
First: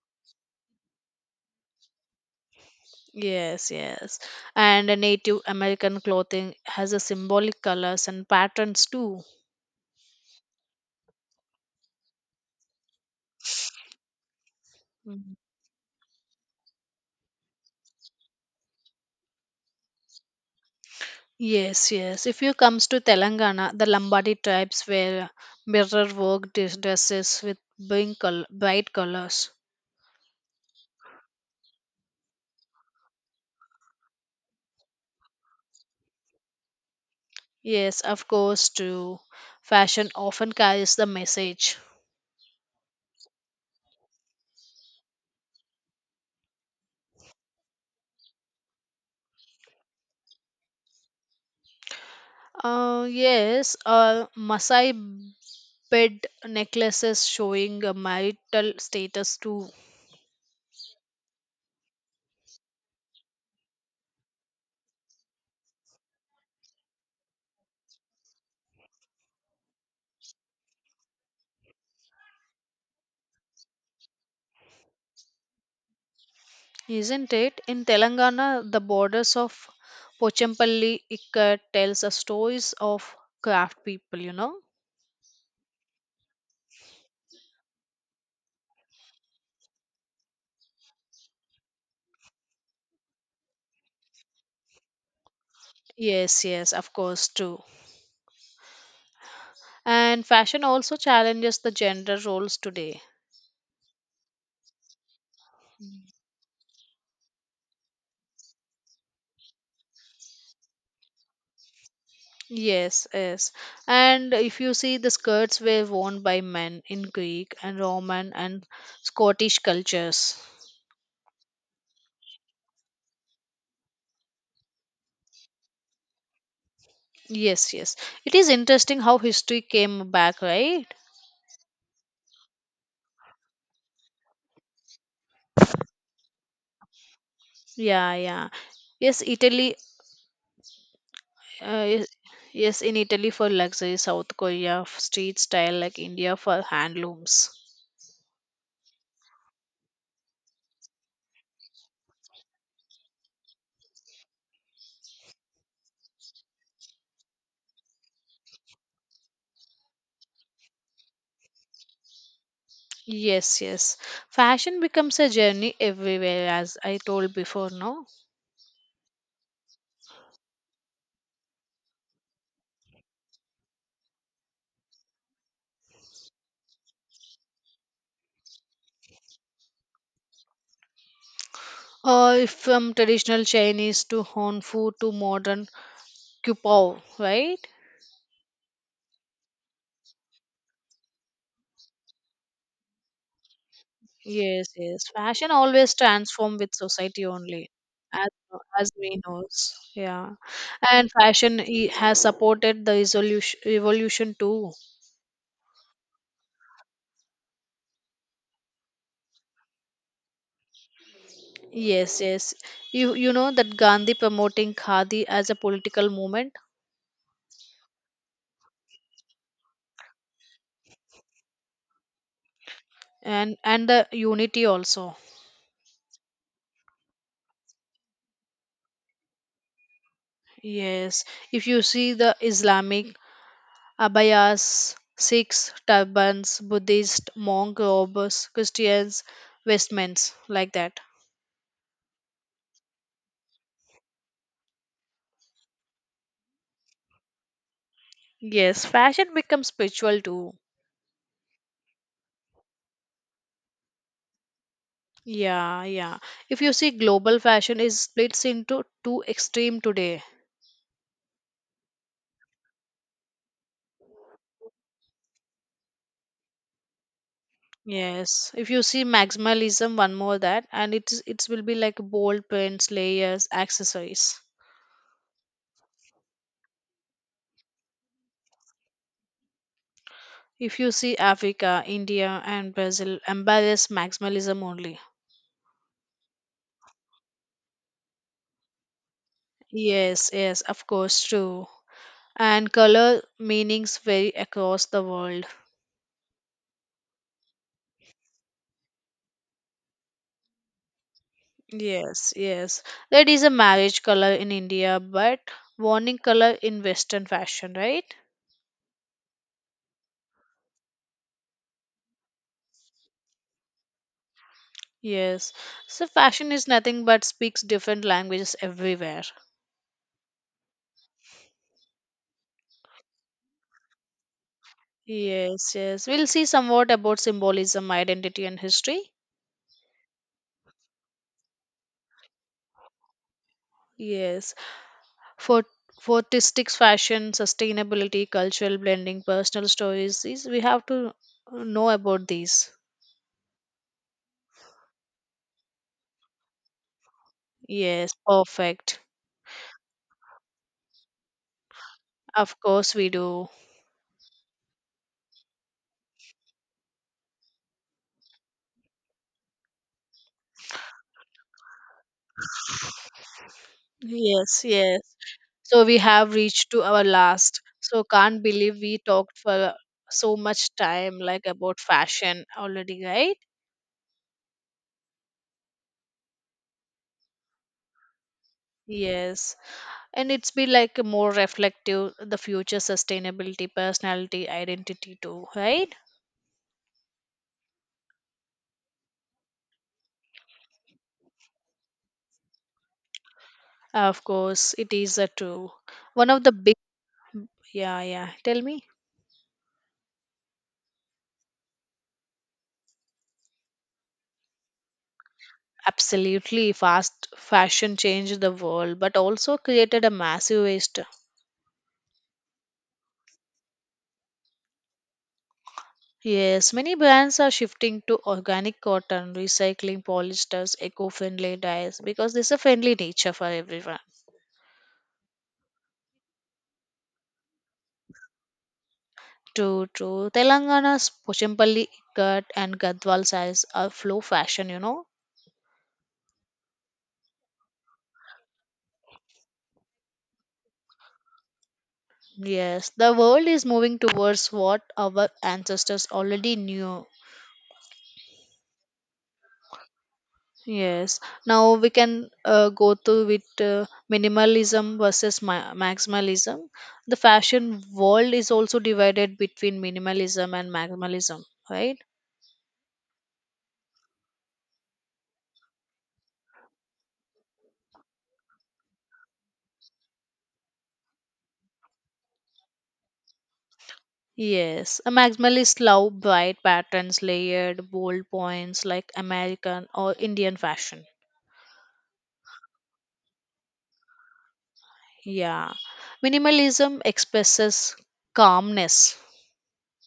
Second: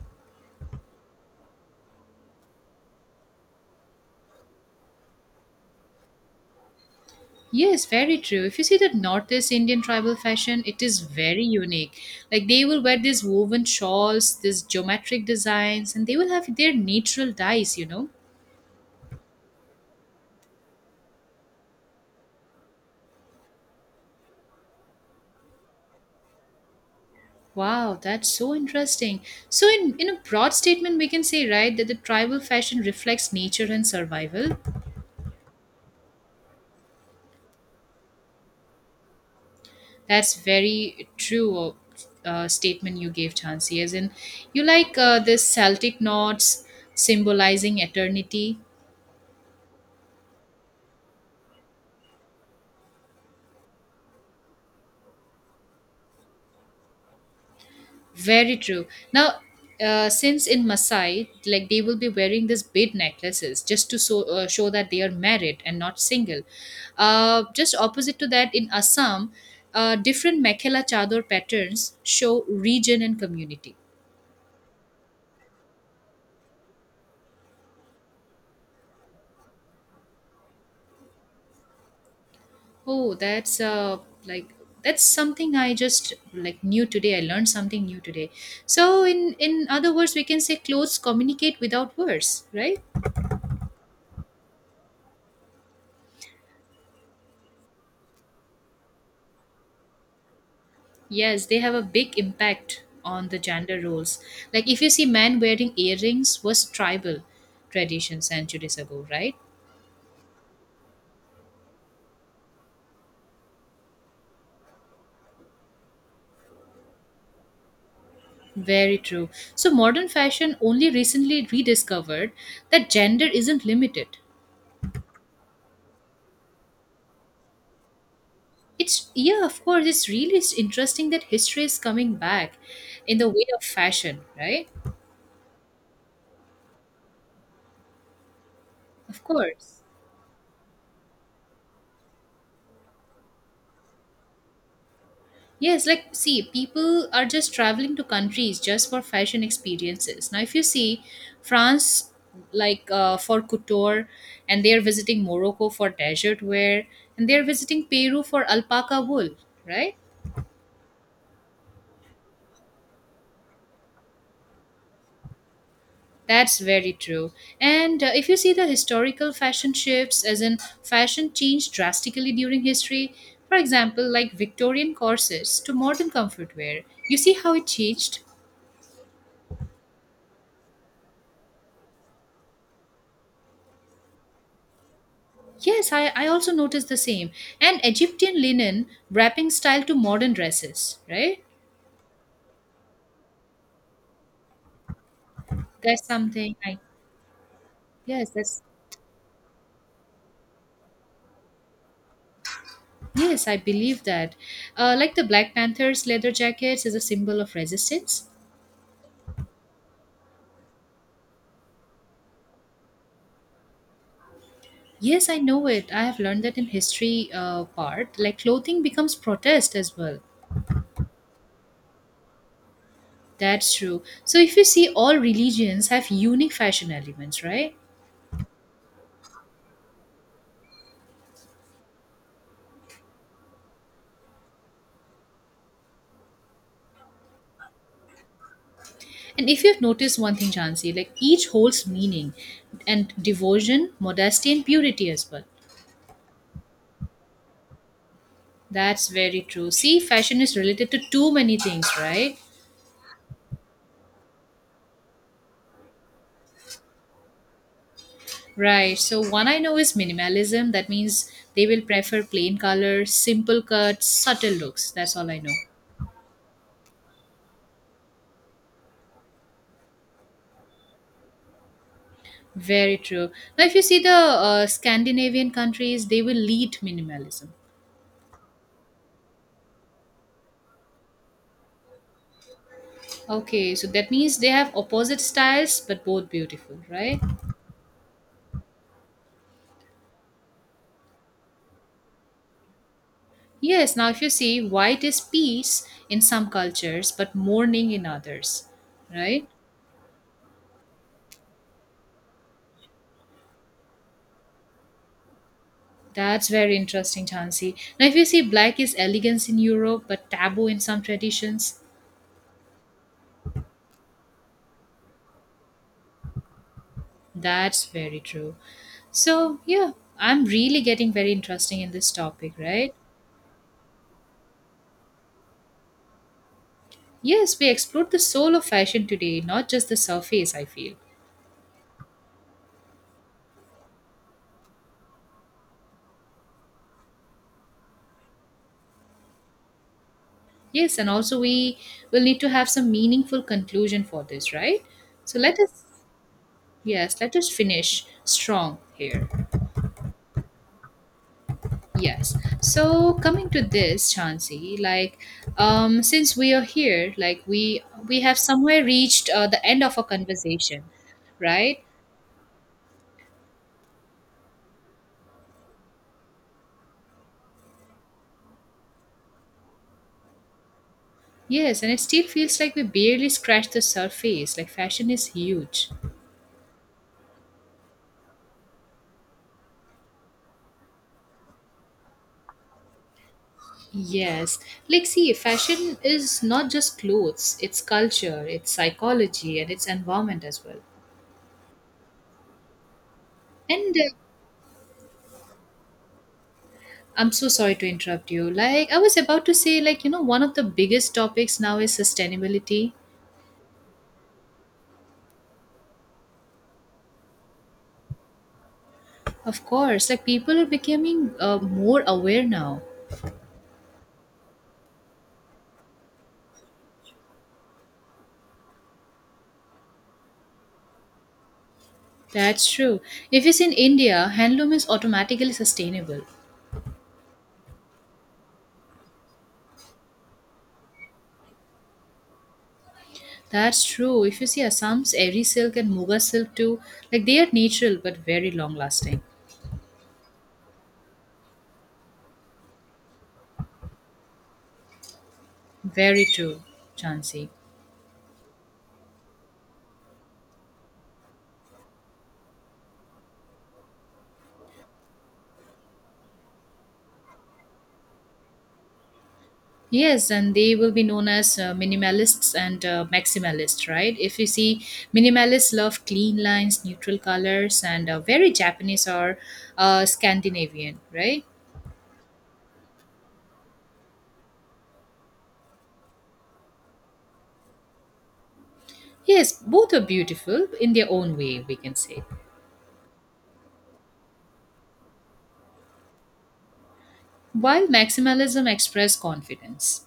Yes, yes. And a Native American clothing has a symbolic Yes, colors very and true. If you see patterns the too. Northeast Indian tribal fashion, it is very unique. Like they will wear these woven shawls, these geometric designs, and they will have their natural dyes, you know. Yes, yes. If you comes to Telangana, the Lambadi tribes wear mirror work dis- dresses with Wow, bring that's col- so bright interesting. colors. So, in, in a broad statement, we can say, right, that the tribal fashion reflects nature and survival. Yes, of course. Too, fashion That's often carries the very true uh, message. uh, statement you gave, Chansi. As in, you like uh, this Celtic knots symbolizing eternity. Uh, yes, uh, Masai bed necklaces showing a Very marital true. status Now, too, uh, since in Maasai, like they will be wearing these bead necklaces just to so, uh, show that they are married and not single. Uh, just opposite to that, in Assam, uh, different Mekhela Chador patterns show region and community. isn't it? In Telangana, the borders of Pochampalli Ikka tells the stories Oh, of that's craft uh, people. You like know. that's something I just like knew today. I learned something new today. So, in in other words, we can say clothes communicate without words, right? Yes, yes, of course too. And fashion also Yes, challenges they the have a big gender roles impact today. on the gender roles. Like if you see men wearing earrings was tribal tradition centuries ago, right? Yes, yes. And if you see, the skirts were worn by men in Greek and Roman and Very true. Scottish So modern cultures. fashion only recently rediscovered that gender isn't limited. Yes, yes. It is interesting It's how yeah, history of course, it's came really back, s- right? interesting that history is coming back in the way of fashion, right? Yeah, yeah. Yes, Of Italy. course. Uh, yes, yes, in Italy for luxury, South Korea f- street style, Yes, like like India see, for people are handlooms. just traveling to countries just for fashion experiences. Now, if you see France, like uh, for couture, and they are visiting Morocco for desert wear, and they are visiting Peru for alpaca wool, right? Yes, yes. Fashion becomes a journey everywhere, That's as very I true. told before, And no? uh, if you see the historical fashion shifts, as in fashion changed drastically during history, for example, like Victorian corsets to modern comfort wear, you see how it changed? Uh, from traditional Chinese to Honfu to modern Yes, I, I also noticed the Kupao, same. right? And Egyptian linen wrapping style to modern dresses, right? Yes, yes. Fashion always That's something transform with I society only, as yes, that's as we knows. Yeah, and fashion i- has supported the Yes, I evolution believe evolution that. too. Uh, like the Black Panthers leather jackets is a symbol of resistance. Yes, yes. You you know that Gandhi promoting khadi Yes, I as a know it. I political have learned movement, that in history uh, part, like clothing becomes protest as well. and That's and true. the So if you unity see all also. religions have unique fashion elements, right? Yes, if you see the Islamic abayas, Sikhs, turbans, Buddhist, monk robes, Christians, And if you've noticed one vestments, thing, like Jansi, that. like each holds meaning and devotion, modesty, and purity as well. Yes, That's fashion very becomes true. See, spiritual fashion is too. related to too many things, right? Yeah, yeah. If you see, global fashion is splits into Right. So, two one I know extreme is today. minimalism. That means they will prefer plain colors, simple cuts, subtle looks. That's all I know. Yes. If you see maximalism, one more that, and it is it will be like bold prints, Very true. layers, Now, if you see the accessories. uh, Scandinavian countries, they will lead minimalism. If you see Africa, India, and Brazil, Okay, so embrace that means they maximalism have only. opposite styles but both beautiful, right? Yes, yes, of course, true. And color Yes, meanings now if vary you see, across white the is world. peace in some cultures, but mourning in others, right? Yes, yes. That is a marriage color in India, but warning That's color very in interesting, Western fashion, Chansi. Now, right? if you see, black is elegance in Europe, but taboo in some traditions. Yes. So fashion is nothing but speaks That's different very true. languages everywhere. So, yeah, I'm really getting very interesting in this topic, right? Yes, yes. We'll see somewhat about Yes, we symbolism, explored the identity, soul and of history. fashion today, not just the surface, I feel. Yes. For for statistics, fashion, sustainability, cultural blending, personal stories, these we have Yes, and to also we know will about need to have these. some meaningful conclusion for this, right? So let us. Yes, let us finish Yes, strong perfect. here. Yes. Of course we So coming do. to this, Chansey, like, um, since we are here, like we we have somewhere reached uh, the end of our conversation, right? Yes, yes. So we have reached to our last. So can't believe we talked for so much time like about Yes, and it still fashion feels like we already, barely right? scratched the surface. Like fashion is huge. Yes. And it's been like a more reflective the future sustainability, personality, Yes. Like, identity see, too, right? fashion is not just clothes, it's culture, it's psychology, and it's environment as well. And uh, Of course, it is a true. One of the big, I'm so sorry to yeah, interrupt yeah. you. Tell me. Like I was about to say like you know one of the biggest topics now is sustainability. Absolutely, fast fashion changed the world, but also Of created course, a like people massive are waste. becoming uh, more aware now. Yes, many brands are shifting to organic cotton, recycling polyesters, eco-friendly dyes because there's a That's friendly true. nature If for you see in everyone. India, handloom is automatically sustainable. True, true. Telangana's Pochampalli cut and Gadwal sarees That's are flow true. If you see fashion, you know. Assam's Eri silk and Muga silk too, like they are natural but very long lasting. Yes, the world is moving towards what our ancestors Very already true, knew. Chansi. Yes. Now we can uh, go to with uh, minimalism versus ma- maximalism. The fashion world is also divided between Yes, minimalism and and they will be known maximalism, as uh, right? minimalists and uh, maximalists, right? If you see, minimalists love clean lines, neutral colors, and uh, very Japanese or uh, Scandinavian, right? Yes. A maximalist love bright patterns, layered, bold points like Yes, American both are or Indian beautiful in fashion. their own way, we can say. Yeah. Minimalism While expresses maximalism express calmness. confidence.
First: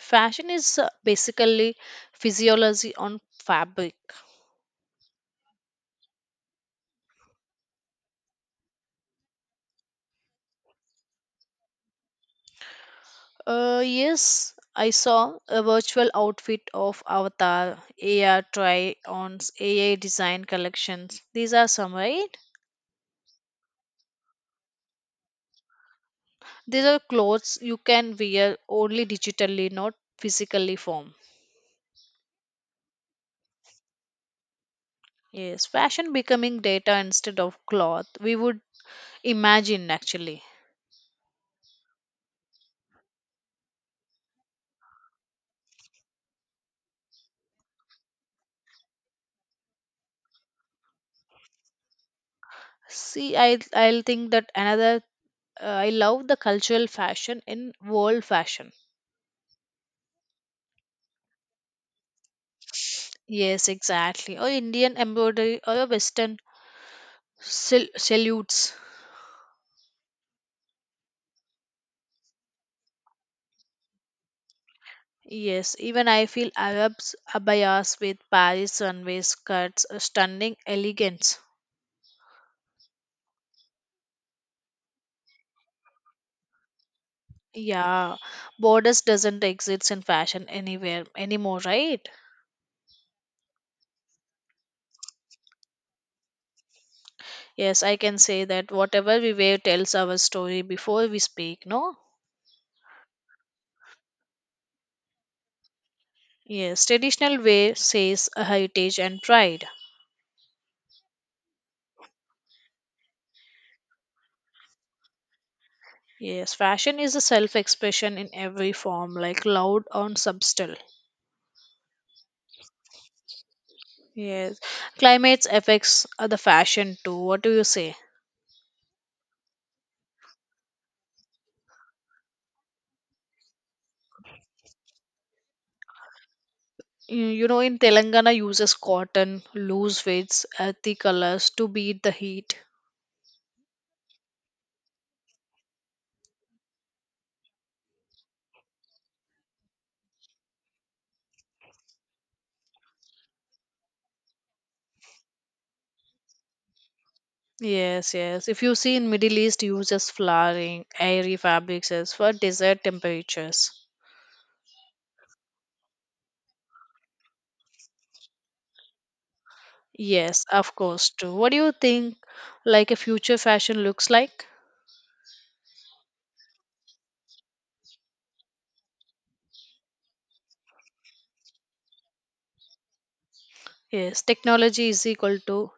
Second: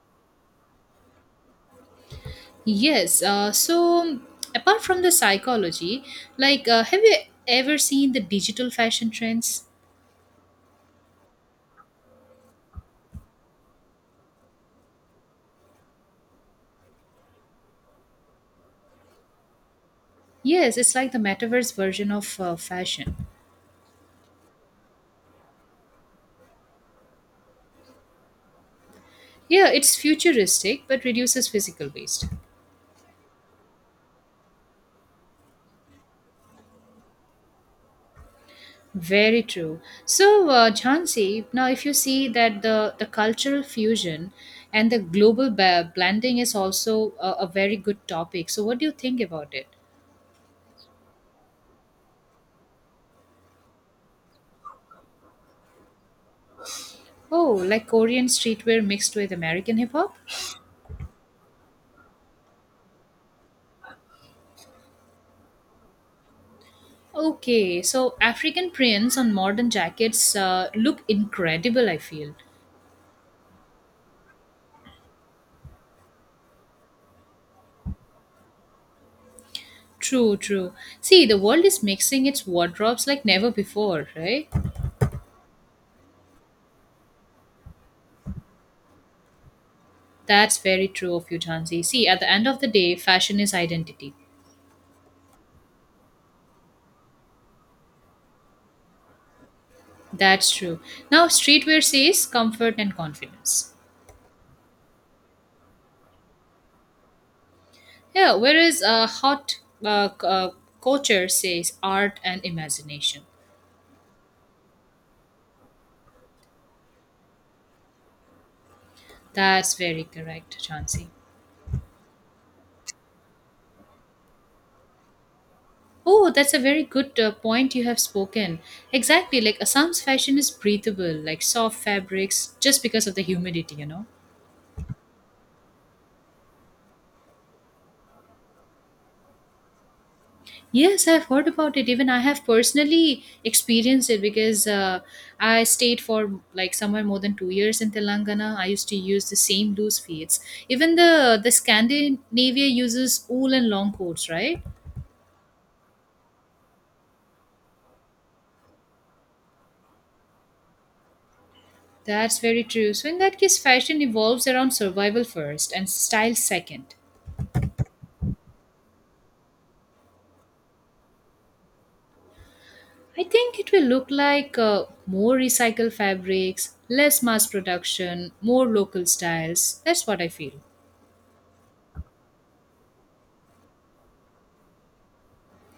Fashion is uh, basically physiology on Yes, uh, fabric. so apart from the psychology, like, uh, have you ever seen the digital fashion trends? Uh, yes, I saw a virtual outfit of Avatar, A I try-ons, A I design Yes, it's like the collections. These are metaverse some, version right? of uh, fashion. These are clothes you can wear only Yeah, digitally, not it's physically futuristic but form. reduces physical waste. Yes, fashion becoming data instead of cloth. We would Very true. imagine actually. So, uh, Jhansi, now if you see that the, the cultural fusion and the global ba- blending is also a, a very good topic. So, what do you think about it? See, I I'll think that another. Uh, I love the cultural fashion Oh, in like world Korean fashion. streetwear mixed with American hip hop? Yes, exactly. Or Indian embroidery or a Western Okay, sil- so African salutes. prints on modern jackets uh, look incredible, I feel. Yes, even I feel Arabs abayas with Paris runway skirts, a True, stunning true. See, the elegance. world is mixing its wardrobes like never before, right? Yeah, borders doesn't exist in fashion That's very anywhere true of you, anymore, Jhansi. right? See, at the end of the day, fashion is identity. Yes, I can say that whatever we wear tells our That's story true. before we Now, speak, streetwear no? says comfort and confidence. Yes, traditional wear says Yeah, a whereas heritage uh, and hot pride. uh, c- uh, culture says art and imagination. Yes, fashion is a self expression in every form, like That's loud very or correct, subtle. Jhansi. Yes, climates affects uh, Oh, the that's a very fashion too. good uh, What do you point you say? have spoken. Exactly, like Assam's fashion is breathable, like soft fabrics, just because of the humidity, you know. Y- You know, in Telangana, uses cotton, loose weights, earthy Yes, I've heard colors to about it. beat Even the I have heat. personally experienced it because uh, I stayed for like somewhere more than two years in Telangana. I used to use the same loose fades. Even the the Scandinavia uses wool and long coats, right? Yes, yes. If you see in Middle East, uses flowering, airy fabrics as for That's very desired true. So in that case, temperatures. fashion evolves around survival first and style second. Yes, of course too. What do you think like a I future think it will fashion look looks like? like uh, more recycled fabrics, less mass production, more local styles. That's what I feel. Yes, technology is equal to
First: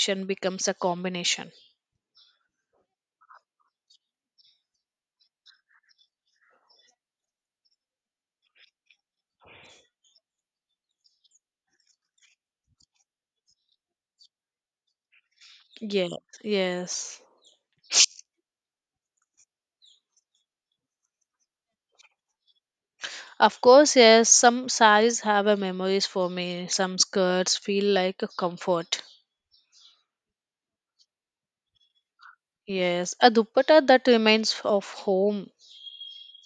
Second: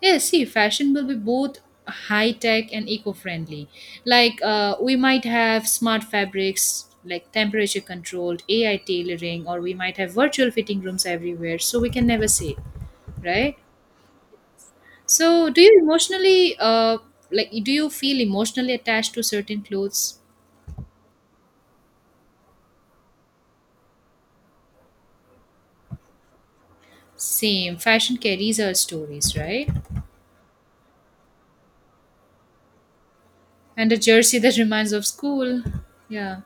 Yes, see, becomes a fashion will be combination. both high tech and eco friendly. Like, uh, we might have smart fabrics, like temperature controlled, A I tailoring, or we might have virtual fitting rooms everywhere. So we can never say, right? So, do you Yes, emotionally, uh, yes. like, do you feel emotionally attached to certain clothes? Of course, yes, some saris have a memories for me. Some skirts Same. feel Fashion like a carries our comfort. stories, right? Yes, a dupatta And a that jersey that reminds of reminds of home, school. Yeah.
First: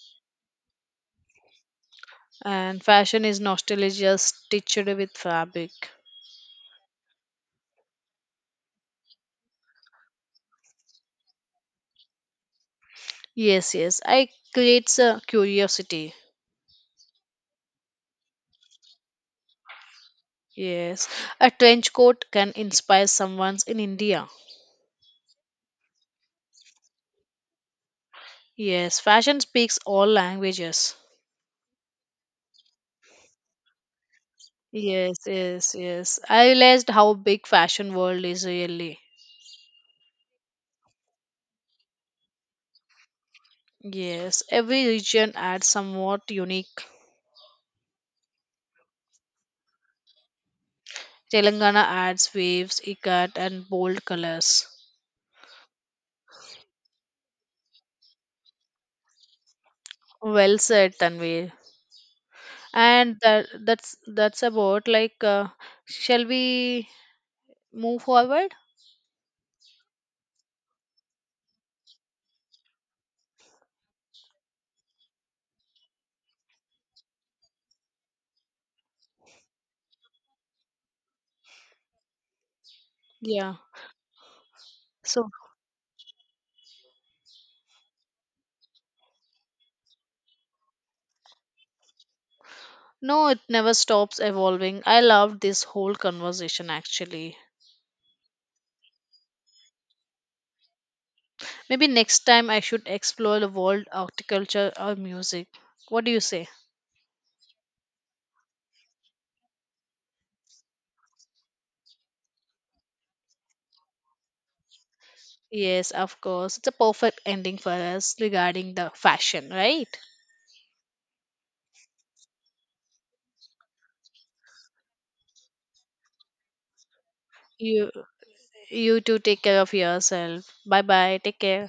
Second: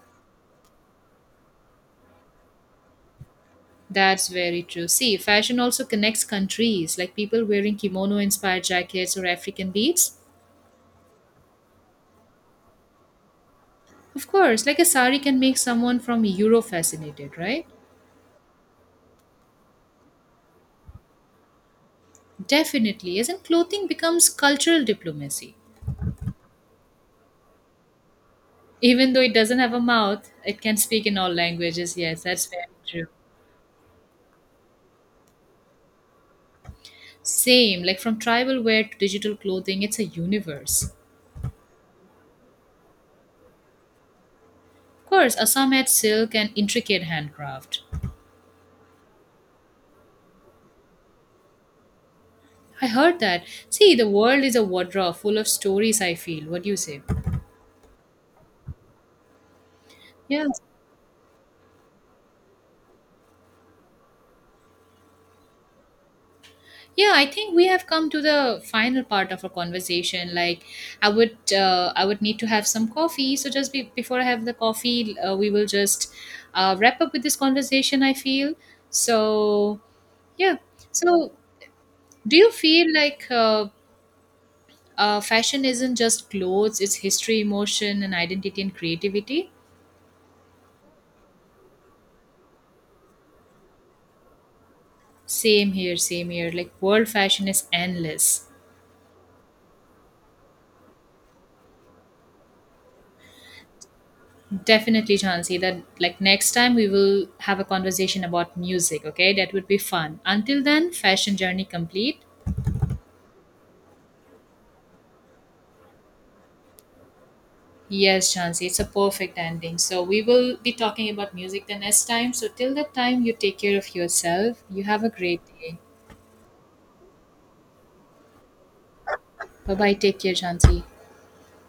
and fashion is nostalgia That's very stitched true. with See, fashion fabric. also connects countries, like people wearing kimono inspired jackets or African beads. Yes, yes, Of I course, like a creates sari a can make someone curiosity. from Europe fascinated, right? Yes, a trench coat can inspire Definitely, as in someone in clothing becomes India. cultural diplomacy. Yes, Even though it fashion doesn't have speaks a all mouth, it can languages. speak in all languages. Yes, that's very true. Yes, yes, yes. I realized how big Same, fashion like from world is tribal wear to really. digital clothing, it's a universe. Yes, every Of course, region adds Assam had somewhat silk and unique. intricate handcraft. Telangana adds waves, I heard ikat, that. and See, bold the world is a colors. wardrobe full of stories, I feel. What do you say? Yeah. Well said, Tanvir. And that that's that's about like uh, shall we Yeah, I think we have move come to forward? the final part of our conversation. Like, I would, uh, I would need to have some coffee. So just be, before I have the coffee, uh, we will just uh, wrap up with this conversation. I feel so. Yeah. So, do you feel like Yeah, uh, uh, so fashion isn't just clothes? It's history, emotion, and identity and creativity. no, it never stops evolving. I loved this Same whole here. Same here. conversation Like, world actually. fashion is endless. Maybe next time I should explore the world of culture or Definitely, music. Chansey, that What do like you say? next time we will have a conversation about music, okay? That would be fun. Until then, fashion journey complete. Yes, of course, it's a perfect ending for us Yes, Chansey, regarding it's a the perfect fashion, ending. right? So we will be talking about music the next time. So till that time, you take care of yourself. You have a great day. You you too, take care Bye of bye. Take care, yourself. Chansey. Bye bye, take care.